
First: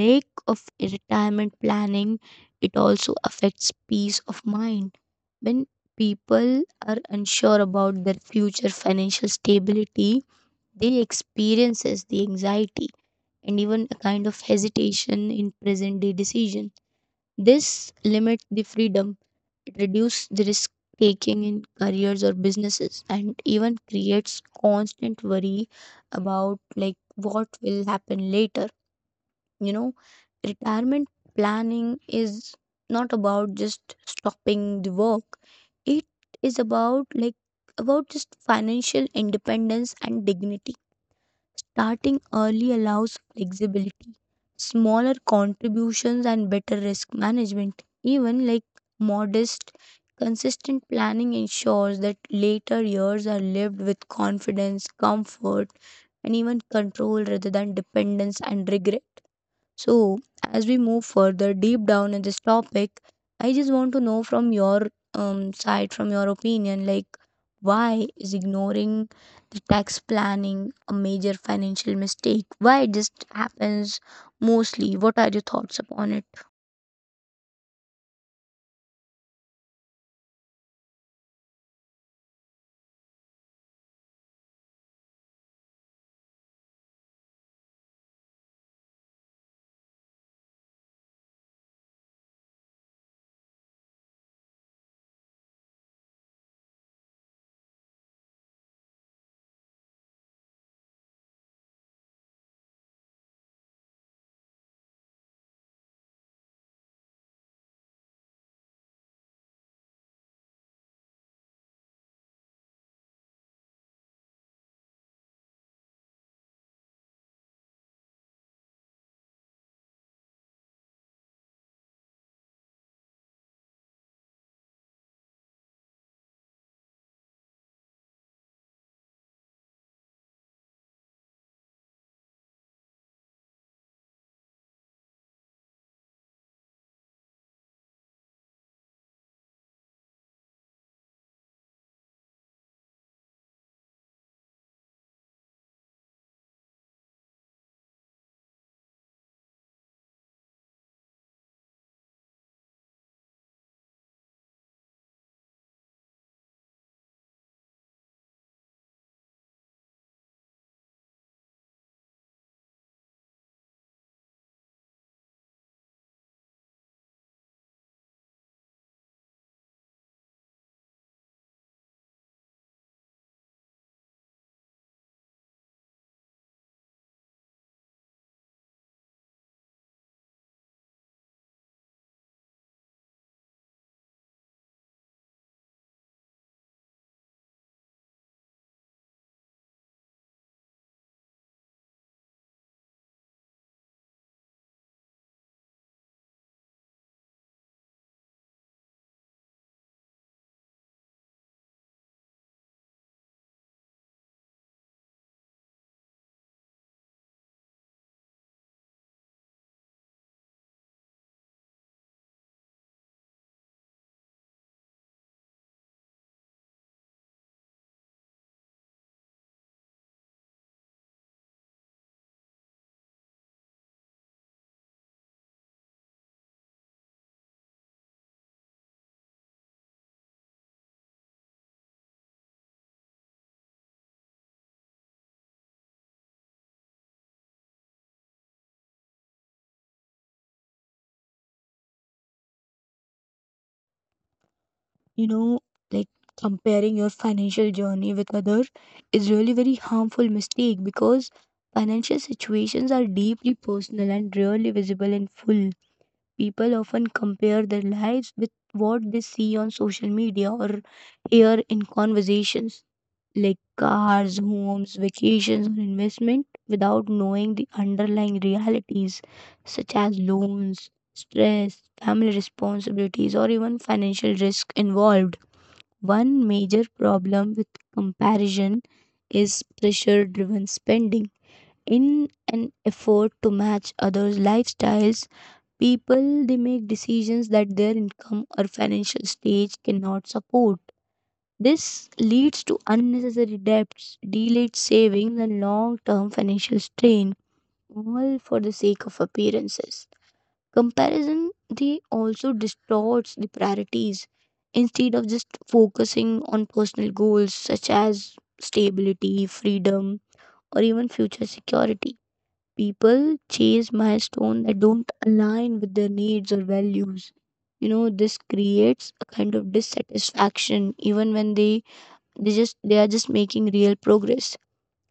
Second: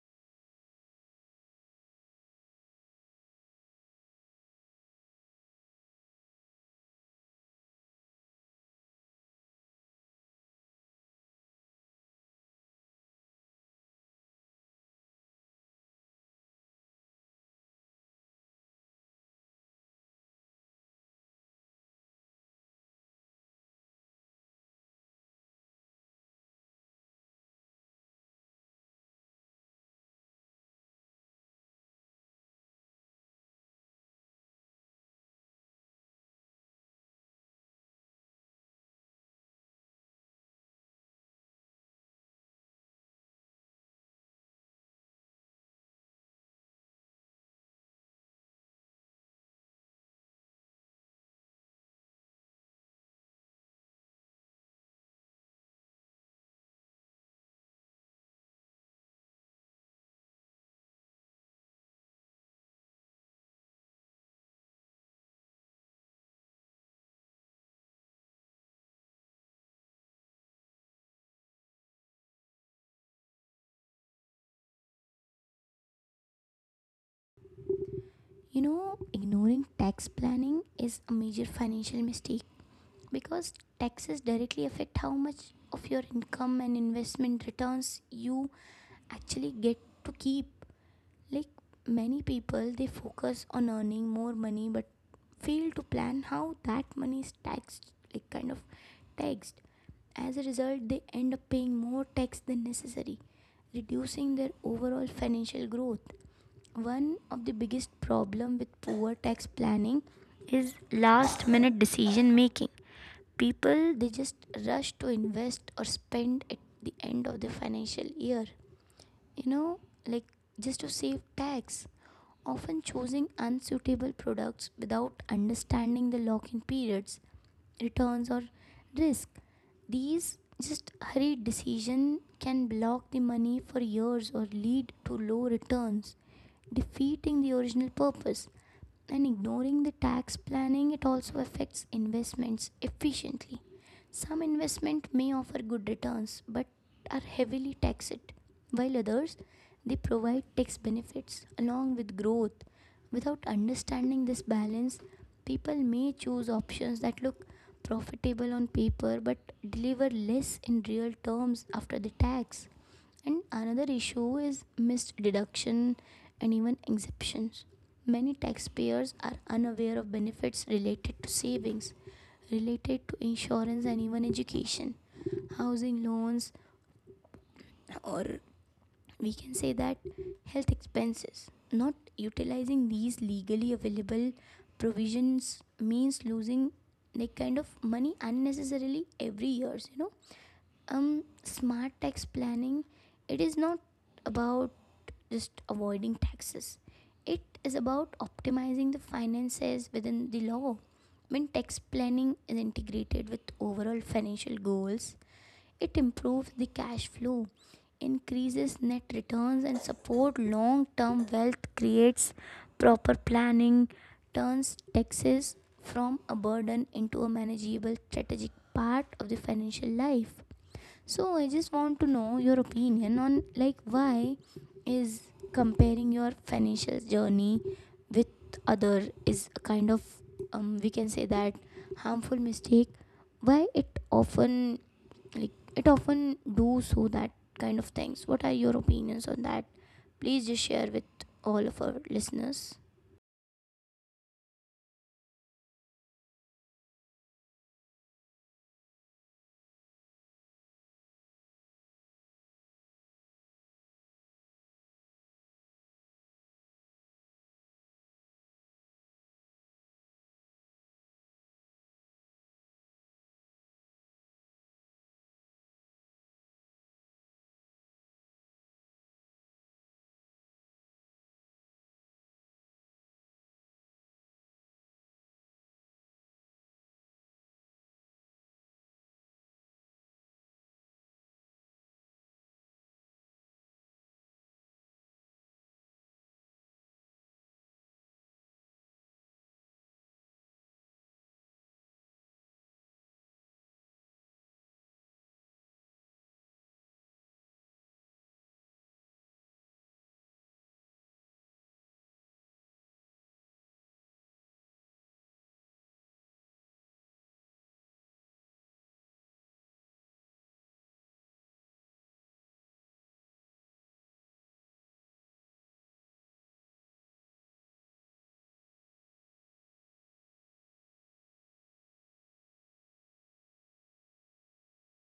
B: Lack of retirement planning it also affects peace of mind. When people are unsure about their future financial stability, they experiences the anxiety and even a kind of hesitation in present day decision. This limits the freedom. It reduces the risk taking in careers or businesses, and even creates constant worry about like what will happen later. You know, retirement planning is not about just stopping the work. It is about, like, about just financial independence and dignity. Starting early allows flexibility, smaller contributions and better risk management. Even like modest. Consistent planning ensures that later years are lived with confidence, comfort, and even control rather than dependence and regret. So, as we move further deep down in this topic, I just want to know from your side, from your opinion, like, why is ignoring the tax planning a major financial mistake? Why it just happens mostly? What are your thoughts upon it?
A: You know, ignoring tax planning is a major financial mistake because taxes directly affect how much of your income and investment returns you actually get to keep. Like, many people they focus on earning more money but fail to plan how that money is taxed like kind of taxed. As a result, they end up paying more tax than necessary, reducing their overall financial growth. One of the biggest problem with poor tax planning is last minute decision making. People they just rush to invest or spend at the end of the financial year, you know like, just to save tax, often choosing unsuitable products without understanding the lock in periods, returns, or risk. These just hurried decision can block the money for years or lead to low returns, defeating the original purpose. And ignoring the tax planning, it also affects investments efficiently. Some investment may offer good returns but are heavily taxed, while others they provide tax benefits along with growth. Without understanding this balance, people may choose options that look profitable on paper but deliver less in real terms after the tax. And another issue is missed deduction and even exemptions. Many taxpayers are unaware of benefits related to savings, related to insurance and even education, housing loans, or we can say that health expenses. Not utilizing these legally available provisions means losing like kind of money unnecessarily every years. Smart tax planning, it is not about just avoiding taxes. It is about optimizing the finances within the law. When tax planning is integrated with overall financial goals, it improves the cash flow, increases net returns, and supports long-term wealth. Creates proper planning, turns taxes from a burden into a manageable strategic part of the financial life. So I just want to know your opinion on, like, why is comparing your financial journey with other is a kind of, we can say that, harmful mistake? Why it often, like, it often do so that kind of things? What are your opinions on that? Please just share with all of our listeners.
B: You know, like, comparing your financial journey with other is really very harmful mistake because financial situations are deeply personal and rarely visible in full. People often compare their lives with what they see on social media or hear in conversations, like cars, homes, vacations, or investment, without knowing the underlying realities, such as loans, stress, family responsibilities, or even financial risk involved. One major problem with comparison is pressure driven spending. In an effort to match others' lifestyles, people they make decisions that their income or financial stage cannot support. This leads to unnecessary debts, delayed savings, and long term financial strain, all for the sake of appearances. Comparison they also distorts the priorities. Instead of just focusing on personal goals such as stability, freedom, or even future security, people chase milestones that don't align with their needs or values. You know, this creates a kind of dissatisfaction even when they are just making real progress,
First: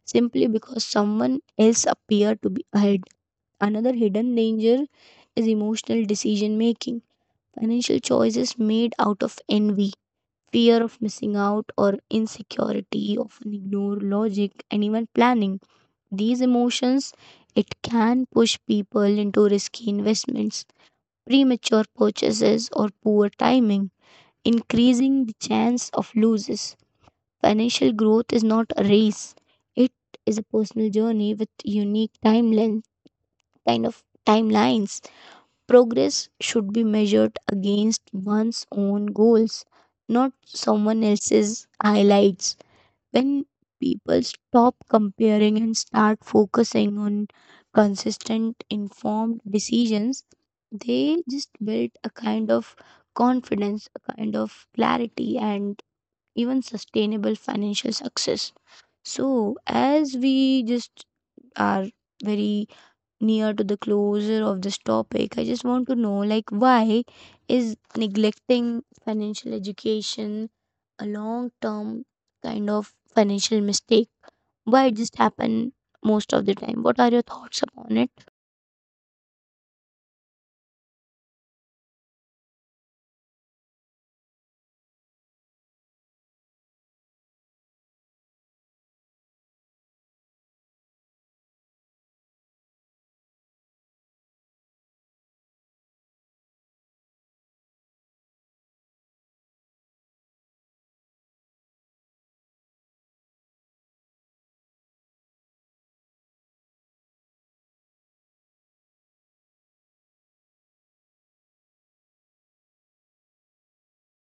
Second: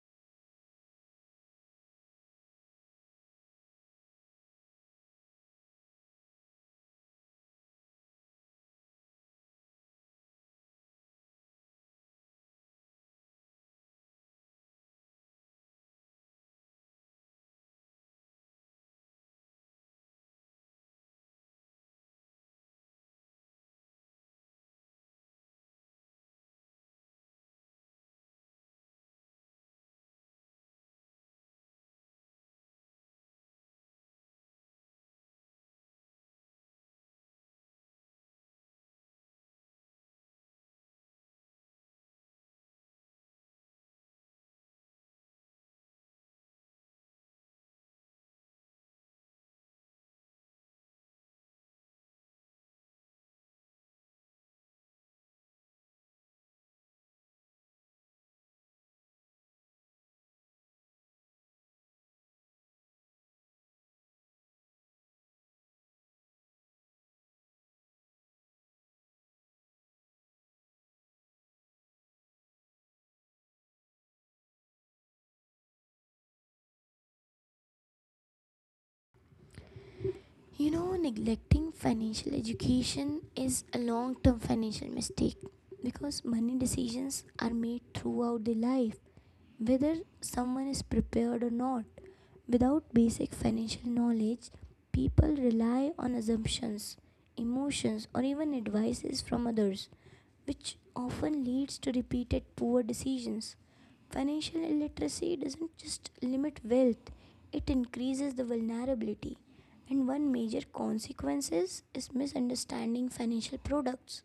B: simply because someone else appear to be ahead. Another hidden danger is emotional decision making. Financial choices made out of envy, fear of missing out, or insecurity often ignore logic and even planning. These emotions it can push people into risky investments, premature purchases or poor timing, increasing the chance of losses. Financial growth is not a race. It is a personal journey with unique timelines. Progress should be measured against one's own goals, not someone else's highlights. When people stop comparing and start focusing on consistent informed decisions, they just build a kind of confidence, a kind of clarity, and even sustainable financial success. So, as we just are very near to the closure of this topic, I just want to know, like, why is neglecting financial education a long term kind of financial mistake? Why it just happen most of the time? What are your thoughts upon it?
A: You know, neglecting financial education is a long term financial mistake because money decisions are made throughout the life, whether someone is prepared or not. Without basic financial knowledge, people rely on assumptions, emotions, or even advices from others, which often leads to repeated poor decisions. Financial illiteracy doesn't just limit wealth, it increases the vulnerability. And one major consequence is misunderstanding financial products.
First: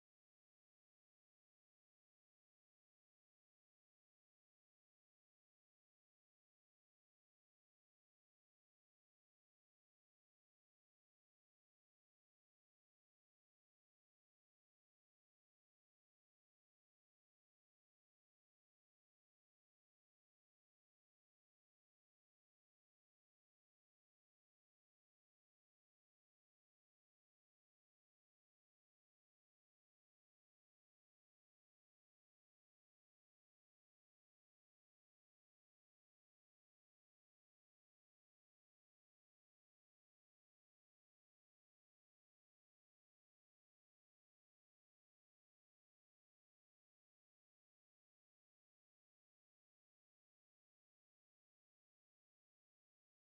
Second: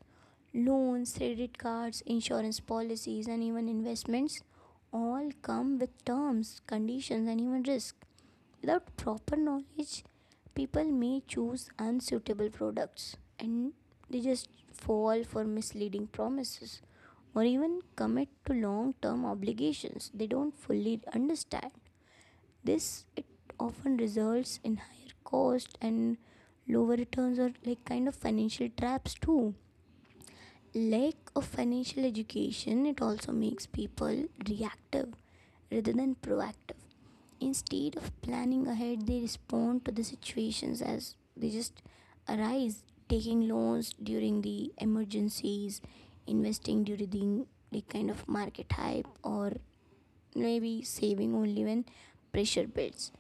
A: Loans, credit cards, insurance policies, and even investments all come with terms, conditions, and even risk. Without proper knowledge, people may choose unsuitable products, and they just fall for misleading promises or even commit to long-term obligations they don't fully understand. This it often results in higher cost and lower returns or like kind of financial traps too. Lack of financial education, it also makes people reactive rather than proactive. Instead of planning ahead, they respond to the situations as they just arise, taking loans during the emergencies, investing during the kind of market hype, or maybe saving only when pressure builds.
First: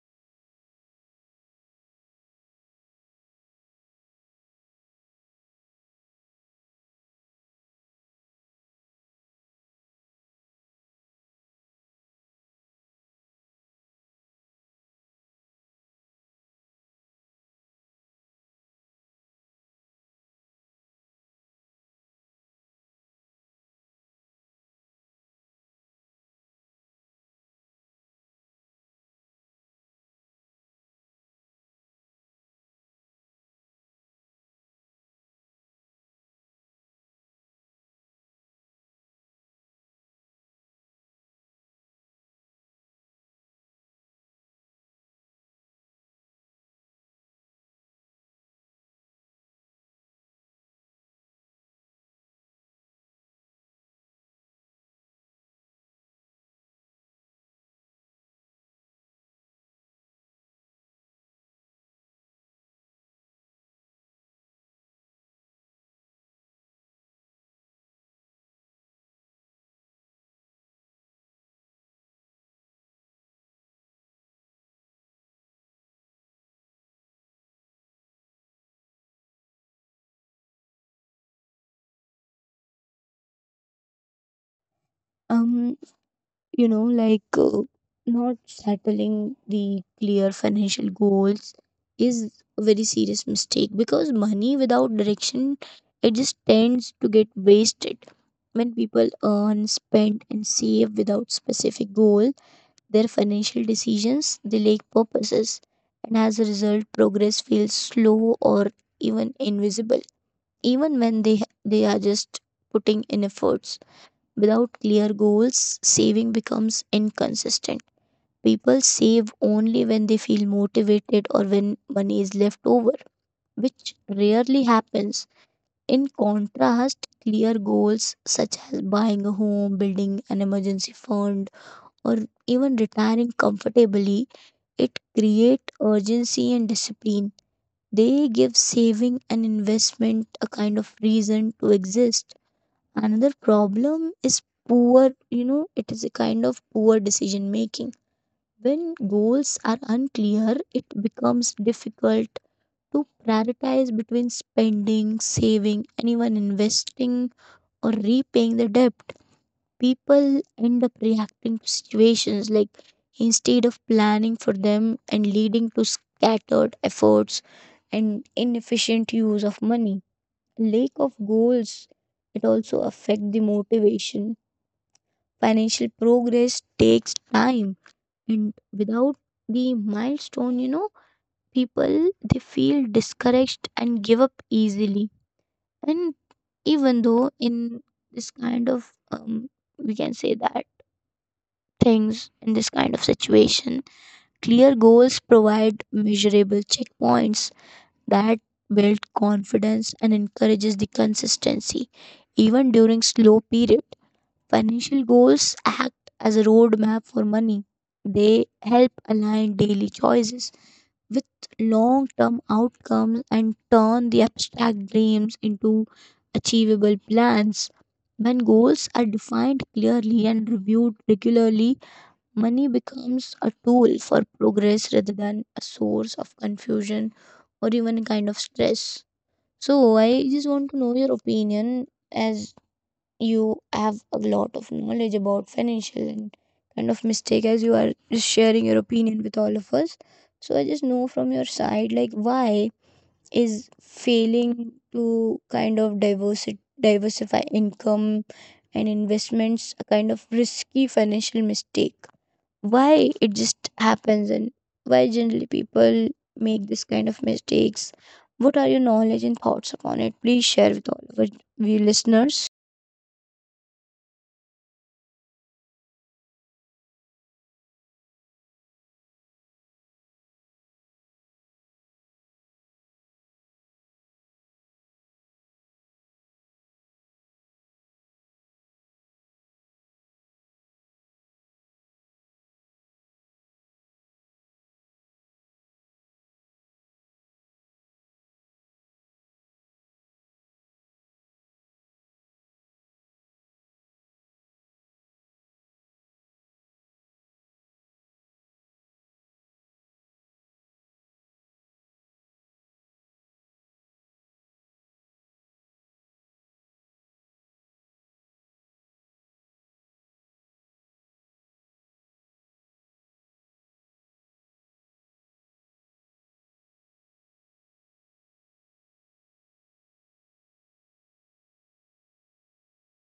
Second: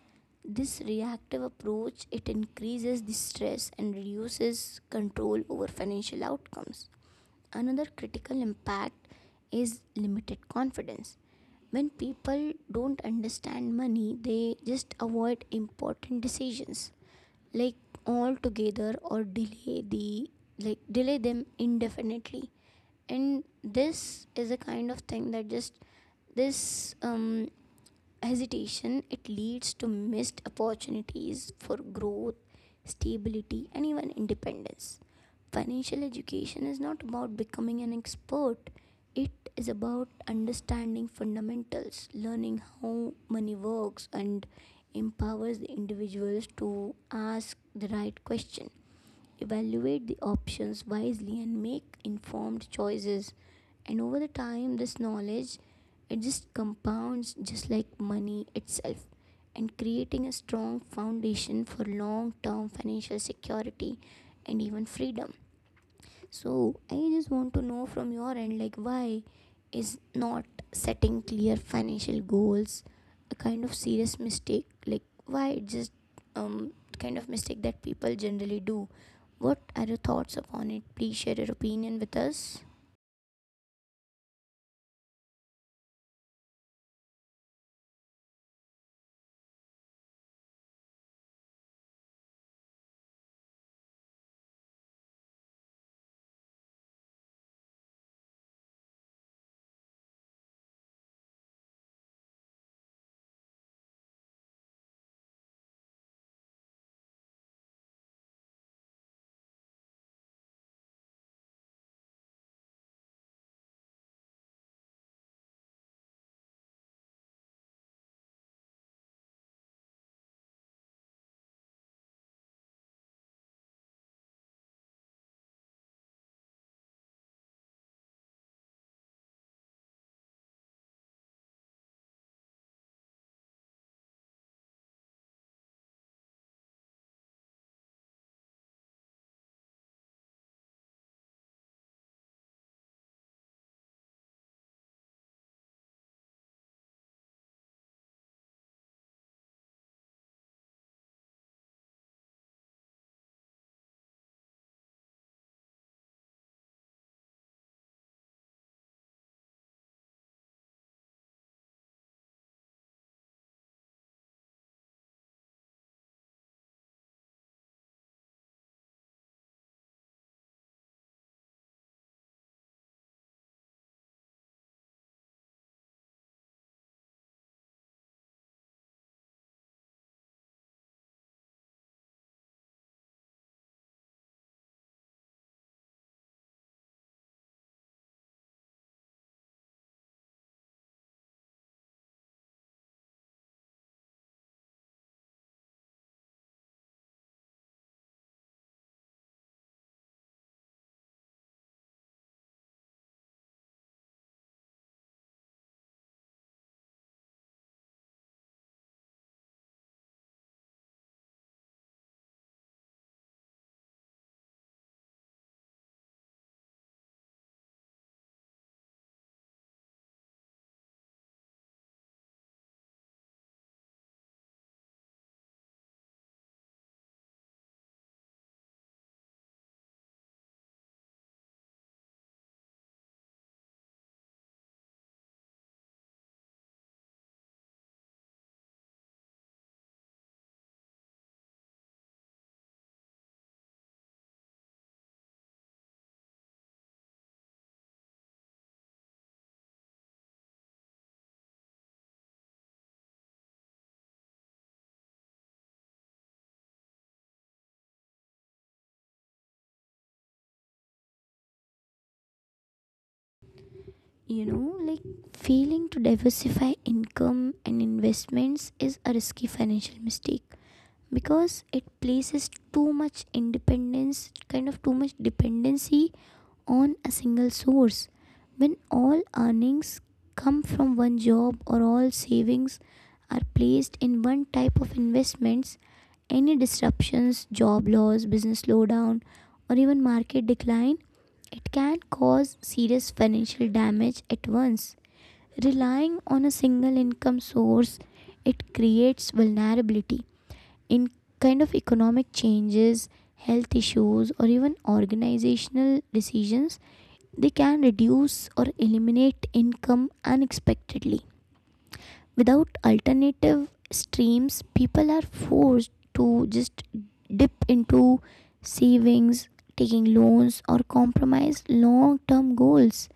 A: This reactive approach, it increases the stress and reduces control over financial outcomes. Another critical impact is limited confidence. When people don't understand money, they just avoid important decisions like altogether, or delay them indefinitely. And this is a kind of thing that just this hesitation it leads to missed opportunities for growth, stability, and even independence. Financial education is not about becoming an expert. It is about understanding fundamentals, learning how money works, and empowers the individuals to ask the right question, evaluate the options wisely, and make informed choices. And over the time this knowledge, it just compounds just like money itself, and creating a strong foundation for long term financial security and even freedom. So I just want to know from your end, like, why is not setting clear financial goals a kind of serious mistake? Like, why it just um kind of mistake that people generally do? What are your thoughts upon it? Please share your opinion with us.
B: um you know, like, not settling the clear financial goals is a very serious mistake, because money without direction it just tends to get wasted. When people earn spend and save without specific goal, their financial decisions they lack purposes, and as a result progress feels slow or even invisible, even when they are just putting in efforts. Without clear goals, saving becomes inconsistent. People save only when they feel motivated or when money is left over, which rarely happens. In contrast, clear goals such as buying a home, building an emergency fund, or even retiring comfortably, it create urgency and discipline. They give saving and investment a kind of reason to exist. Another problem is poor, you know, it is a kind of poor decision making. When goals are unclear, it becomes difficult to prioritize between spending, saving, and even investing or repaying the debt. People end up reacting to situations, like, instead of planning for them, and leading to scattered efforts and inefficient use of money. Lack of goals, it also affect the motivation. Financial progress takes time, and without the milestone, you know, people they feel discouraged and give up easily. And even though in this kind of we can say that things, in this kind of situation, clear goals provide measurable checkpoints that build confidence and encourages the consistency even during slow periods. Financial goals act as a roadmap for money. They help align daily choices with long term outcomes and turn the abstract dreams into achievable plans. When goals are defined clearly and reviewed regularly, money becomes a tool for progress rather than a source of confusion or even a kind of stress. So, I just want to know your opinion, as you have a lot of knowledge about financial and kind of mistake, as you are just sharing your opinion with all of us. So I just know from your side, like, why is failing to kind of diversify income and investments a kind of risky financial mistake? Why it just happens, and why generally people make this kind of mistakes? What are your knowledge and thoughts upon it? Please share with all of our we listeners.
A: You know, like, failing to diversify income and investments is a risky financial mistake because it places too much independence, kind of too much dependency on a single source. When all earnings come from one job or all savings are placed in one type of investments, any disruptions, job loss, business slowdown, or even market decline, it can cause serious financial damage at once. Relying on a single income source, it creates vulnerability in kind of economic changes, health issues, or even organizational decisions, they can reduce or eliminate income unexpectedly. Without alternative streams, people are forced to just dip into savings, taking loans, or compromise long term goals.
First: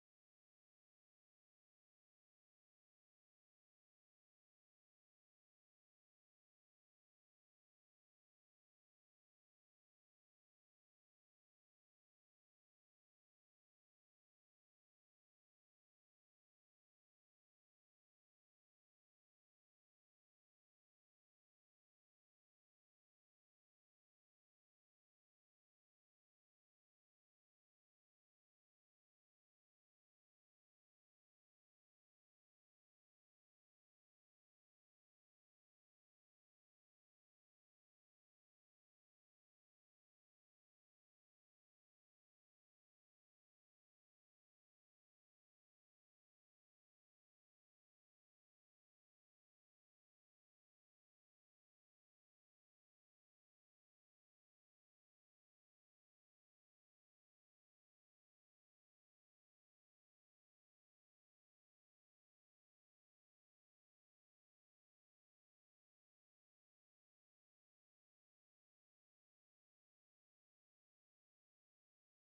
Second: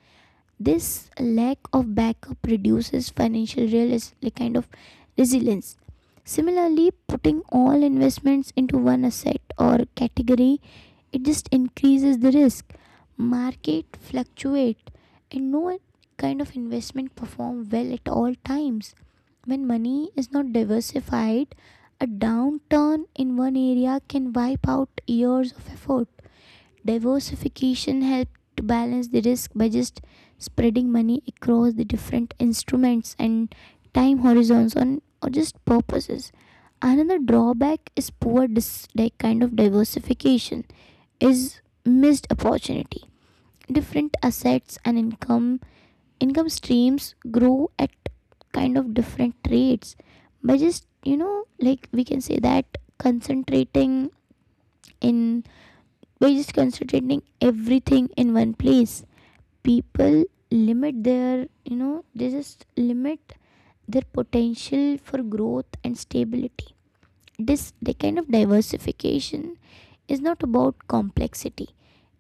A: This lack of backup reduces financial resilience. Similarly, putting all investments into one asset or category, it just increases the risk. Market fluctuate, and no investment perform well at all times. When money is not diversified, a downturn in one area can wipe out years of effort. Diversification helped to balance the risk by just spreading money across the different instruments and time horizons on or just purposes. Another drawback is poor dis- like kind of diversification is missed opportunity. Different assets and income streams grow at different rates. By just you know like We can say that concentrating in we're just concentrating everything in one place. People limit their, you know, they just limit their potential for growth and stability. This the kind of Diversification is not about complexity.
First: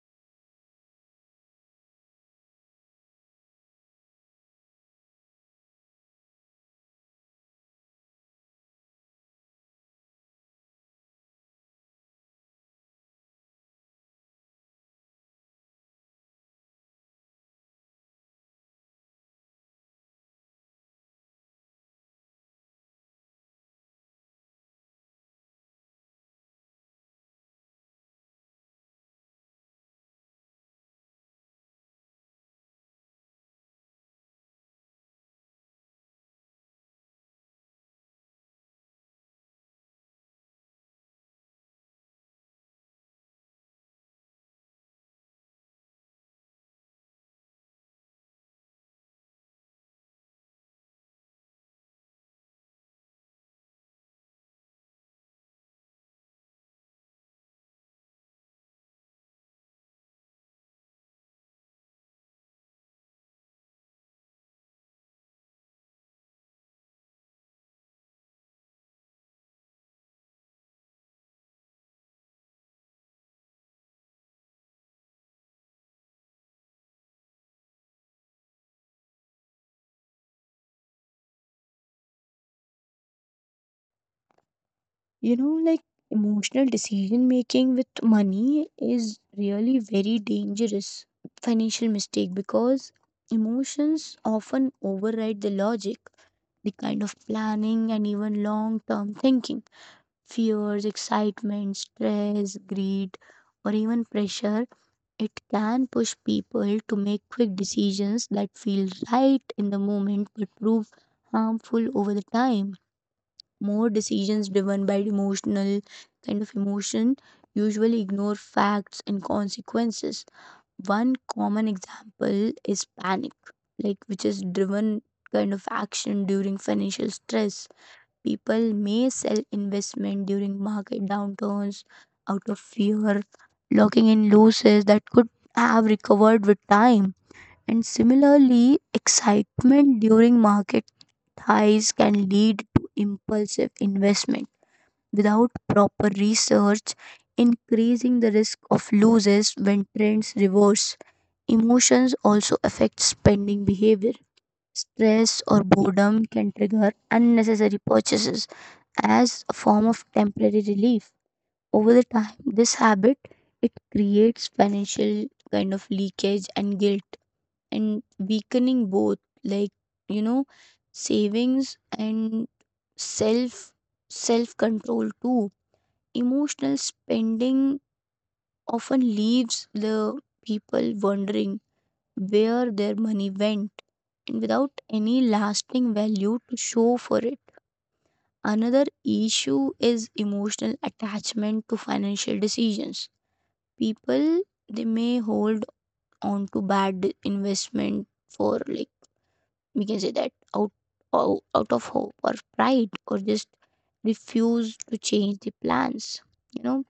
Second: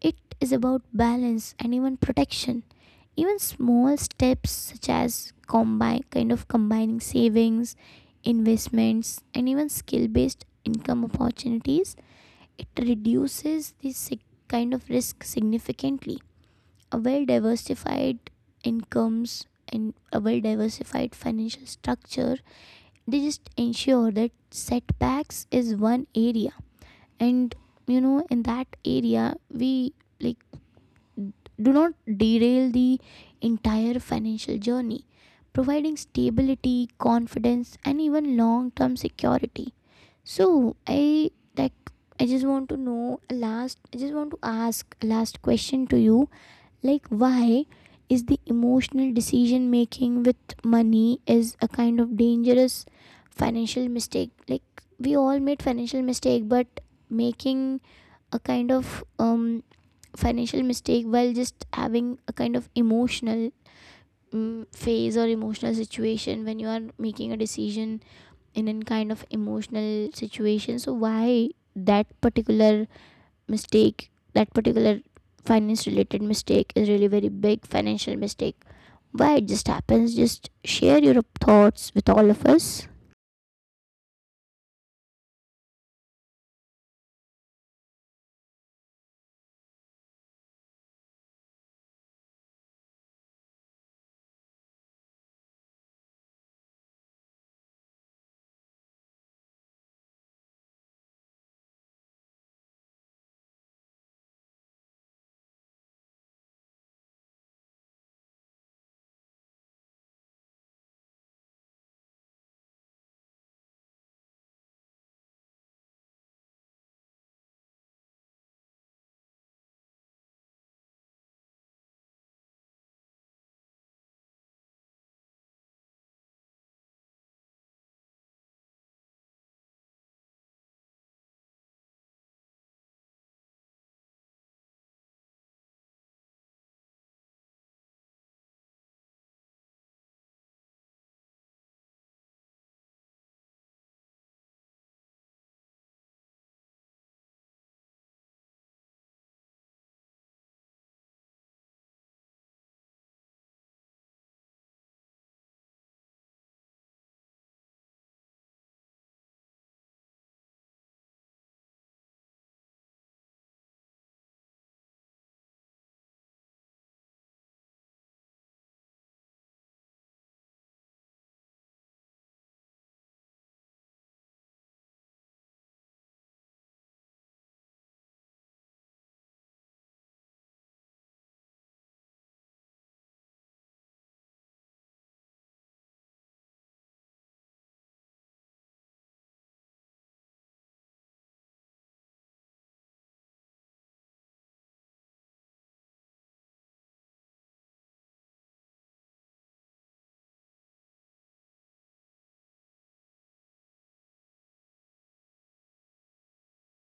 A: It is about balance and even protection. Even small steps such as combine kind of combining savings, investments, and even skill based income opportunities, it reduces this risk significantly. A well diversified incomes and a well diversified financial structure, they just ensure that setbacks is one area. And you know, in that area, we like do not derail the entire financial journey, providing stability, confidence, and even long term security. So, I like I just want to know a last I just want to ask a last question to you, like why is the emotional decision making with money is a dangerous financial mistake? Like, we all made financial mistake, but making a financial mistake while just having a kind of emotional phase, or emotional situation when you are making a decision in a kind of emotional situation. So why that particular mistake, that particular finance related mistake is really very big financial mistake? Why it just happens? Just share your thoughts with all of us.
B: You know, like, emotional decision making with money is really very dangerous financial mistake, because emotions often override the logic, the kind of planning, and even long term thinking. Fears, excitement, stress, greed, or even pressure, it can push people to make quick decisions that feel right in the moment but prove harmful over the time. More decisions driven by emotional kind of emotion usually ignore facts and consequences. One common example is panic, like which is driven kind of action during financial stress. People may sell investment during market downturns out of fear, locking in losses that could have recovered with time. And similarly, excitement during market highs can lead to impulsive investment without proper research, increasing the risk of losses when trends reverse. Emotions also affect spending behavior. Stress or boredom can trigger unnecessary purchases as a form of temporary relief. Over the time, this habit it creates financial kind of leakage and guilt, and weakening both, like, you know, savings and self self control too. Emotional spending often leaves the people wondering where their money went, and without any lasting value to show for it. Another issue is emotional attachment to financial decisions. People they may hold on to bad investment for, like, we can say that, out of hope or pride, or just refuse to change the plans, you know,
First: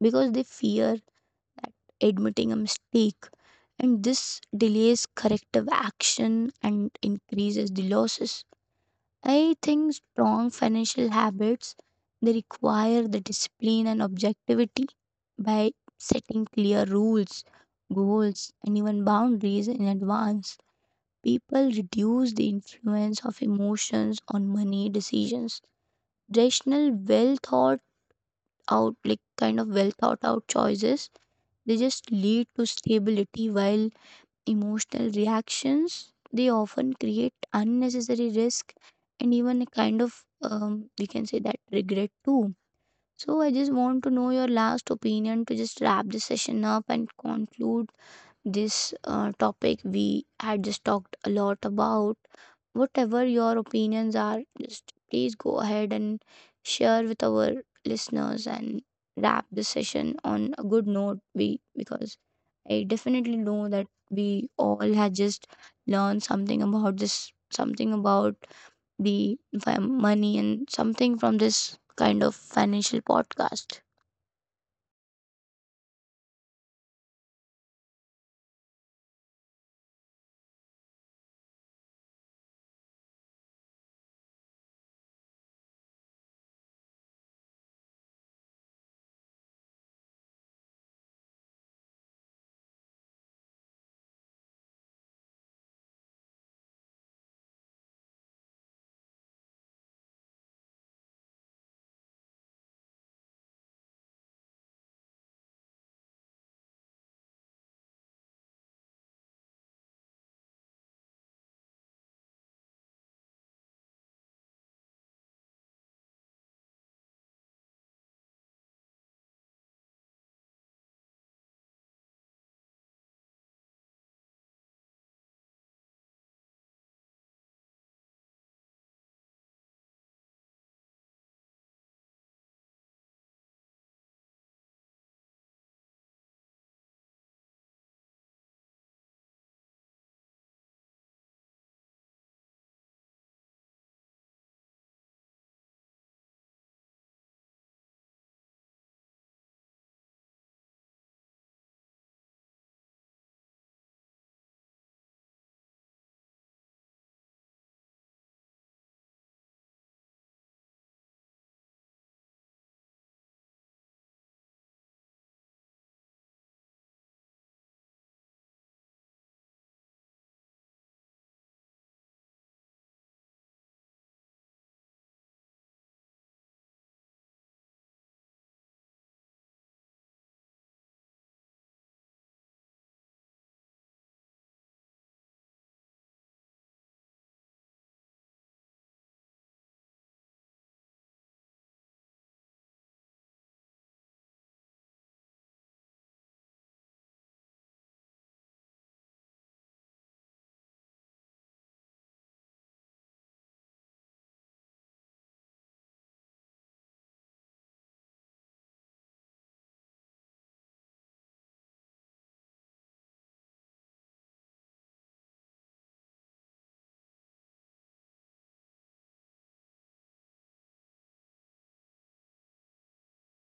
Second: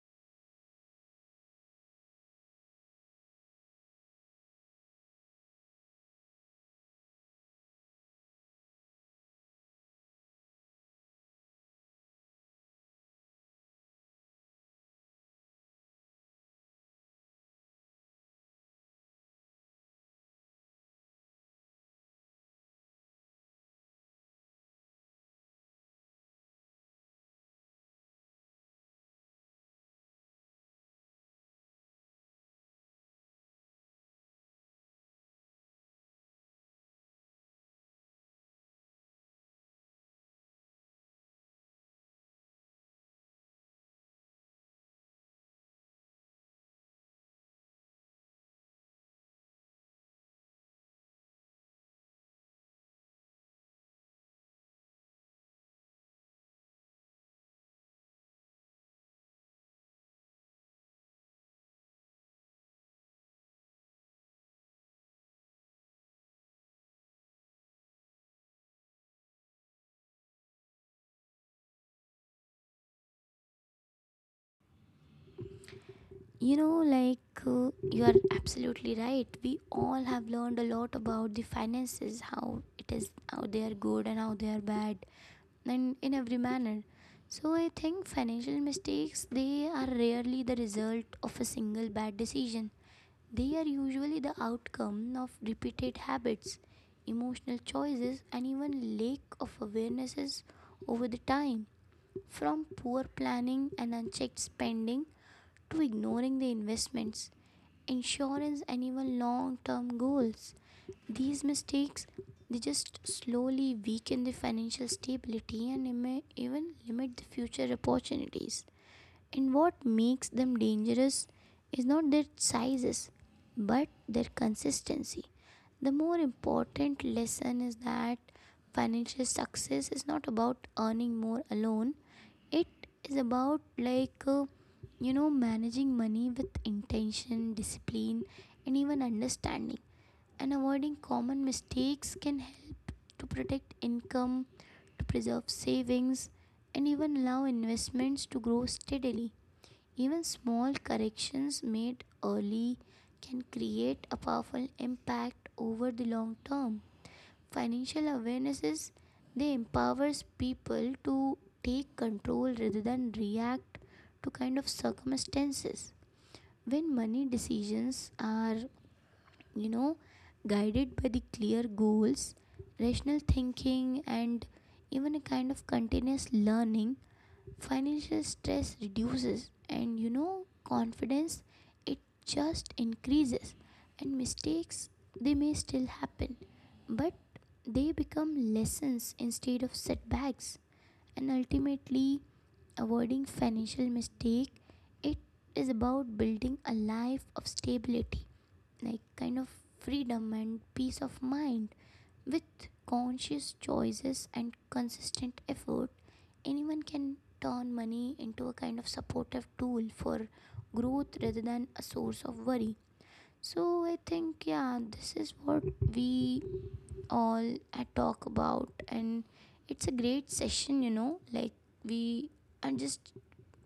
B: because they fear admitting a mistake. And this delays corrective action and increases the losses. I think strong financial habits they require the discipline and objectivity. By setting clear rules, goals and even boundaries in advance, people reduce the influence of emotions on money decisions. Rational, well thought out like kind of well thought out choices, they just lead to stability, while emotional reactions they often create unnecessary risk and even a kind of we can say that regret too. So I just want to know your last opinion, to just wrap this session up and conclude this topic we had just talked a lot about. Whatever your opinions are, just please go ahead and share with our listeners, and wrap this session on a good note, we because I definitely know that we all had just learned something about this, something about the money, and something from this kind of financial podcast.
A: You know, like you are absolutely right. We all have learned a lot about the finances, how it is, how they are good and how they are bad, and in every manner. So I think financial mistakes, they are rarely the result of a single bad decision. They are usually the outcome of repeated habits, emotional choices, and even lack of awarenesses over the time. From poor planning and unchecked spending to ignoring the investments, insurance, and even long term goals. These mistakes, they just slowly weaken the financial stability and may even limit the future opportunities. And what makes them dangerous is not their sizes, but their consistency. The more important lesson is that financial success is not about earning more alone, it is about managing money with intention, discipline, and even understanding. And avoiding common mistakes can help to protect income, to preserve savings, and even allow investments to grow steadily. Even small corrections made early can create a powerful impact over the long term. Financial awarenesses, they empowers people to take control rather than react to circumstances. When money decisions are, you know, guided by the clear goals, rational thinking, and even a kind of continuous learning, financial stress reduces and confidence, it just increases. And mistakes, they may still happen, but they become lessons instead of setbacks. And ultimately, avoiding financial mistake, it is about building a life of stability, like kind of freedom, and peace of mind. With conscious choices and consistent effort, anyone can turn money into a kind of supportive tool for growth rather than a source of worry. So I think, yeah, this is what we all had talk about, and it's a great session, we are just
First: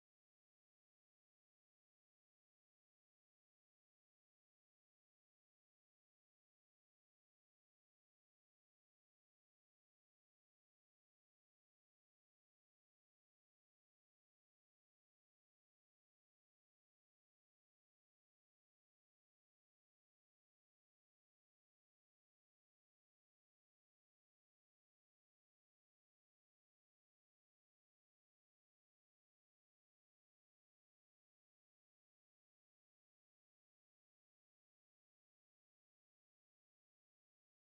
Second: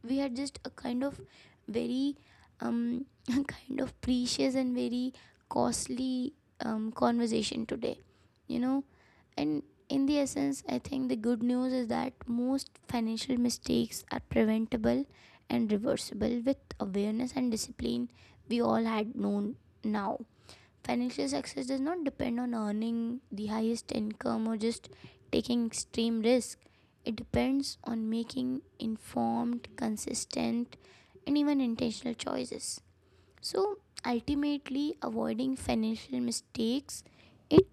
A: we are just a kind of very um kind of precious and very costly conversation today, you know and in the essence, I think the good news is that most financial mistakes are preventable and reversible with awareness and discipline. We all had known now. Financial success does not depend on earning the highest income or just taking extreme risk. It depends on making informed, consistent, and even intentional choices. So ultimately, avoiding financial mistakes, it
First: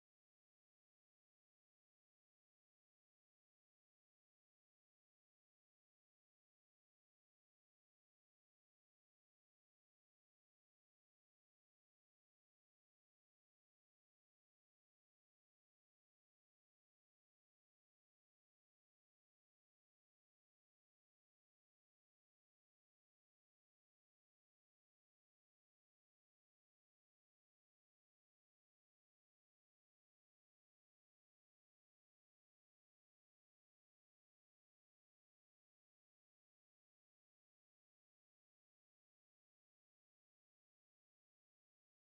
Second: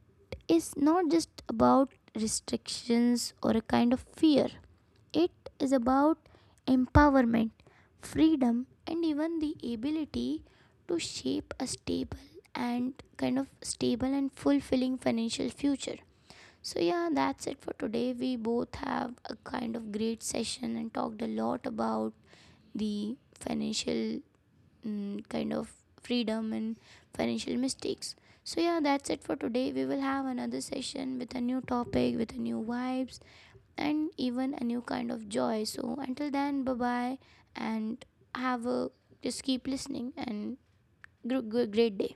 A: is not just about restrictions or a kind of fear. It is about empowerment, freedom, and even the ability to shape a stable and fulfilling financial future. So, yeah, that's it for today. We both have a kind of great session and talked a lot about the financial mm, kind of freedom and financial mistakes. So, yeah, that's it for today. We will have another session with a new topic, with a new vibes, and even a new kind of joy. So, until then, bye bye, and have a just keep listening and great day.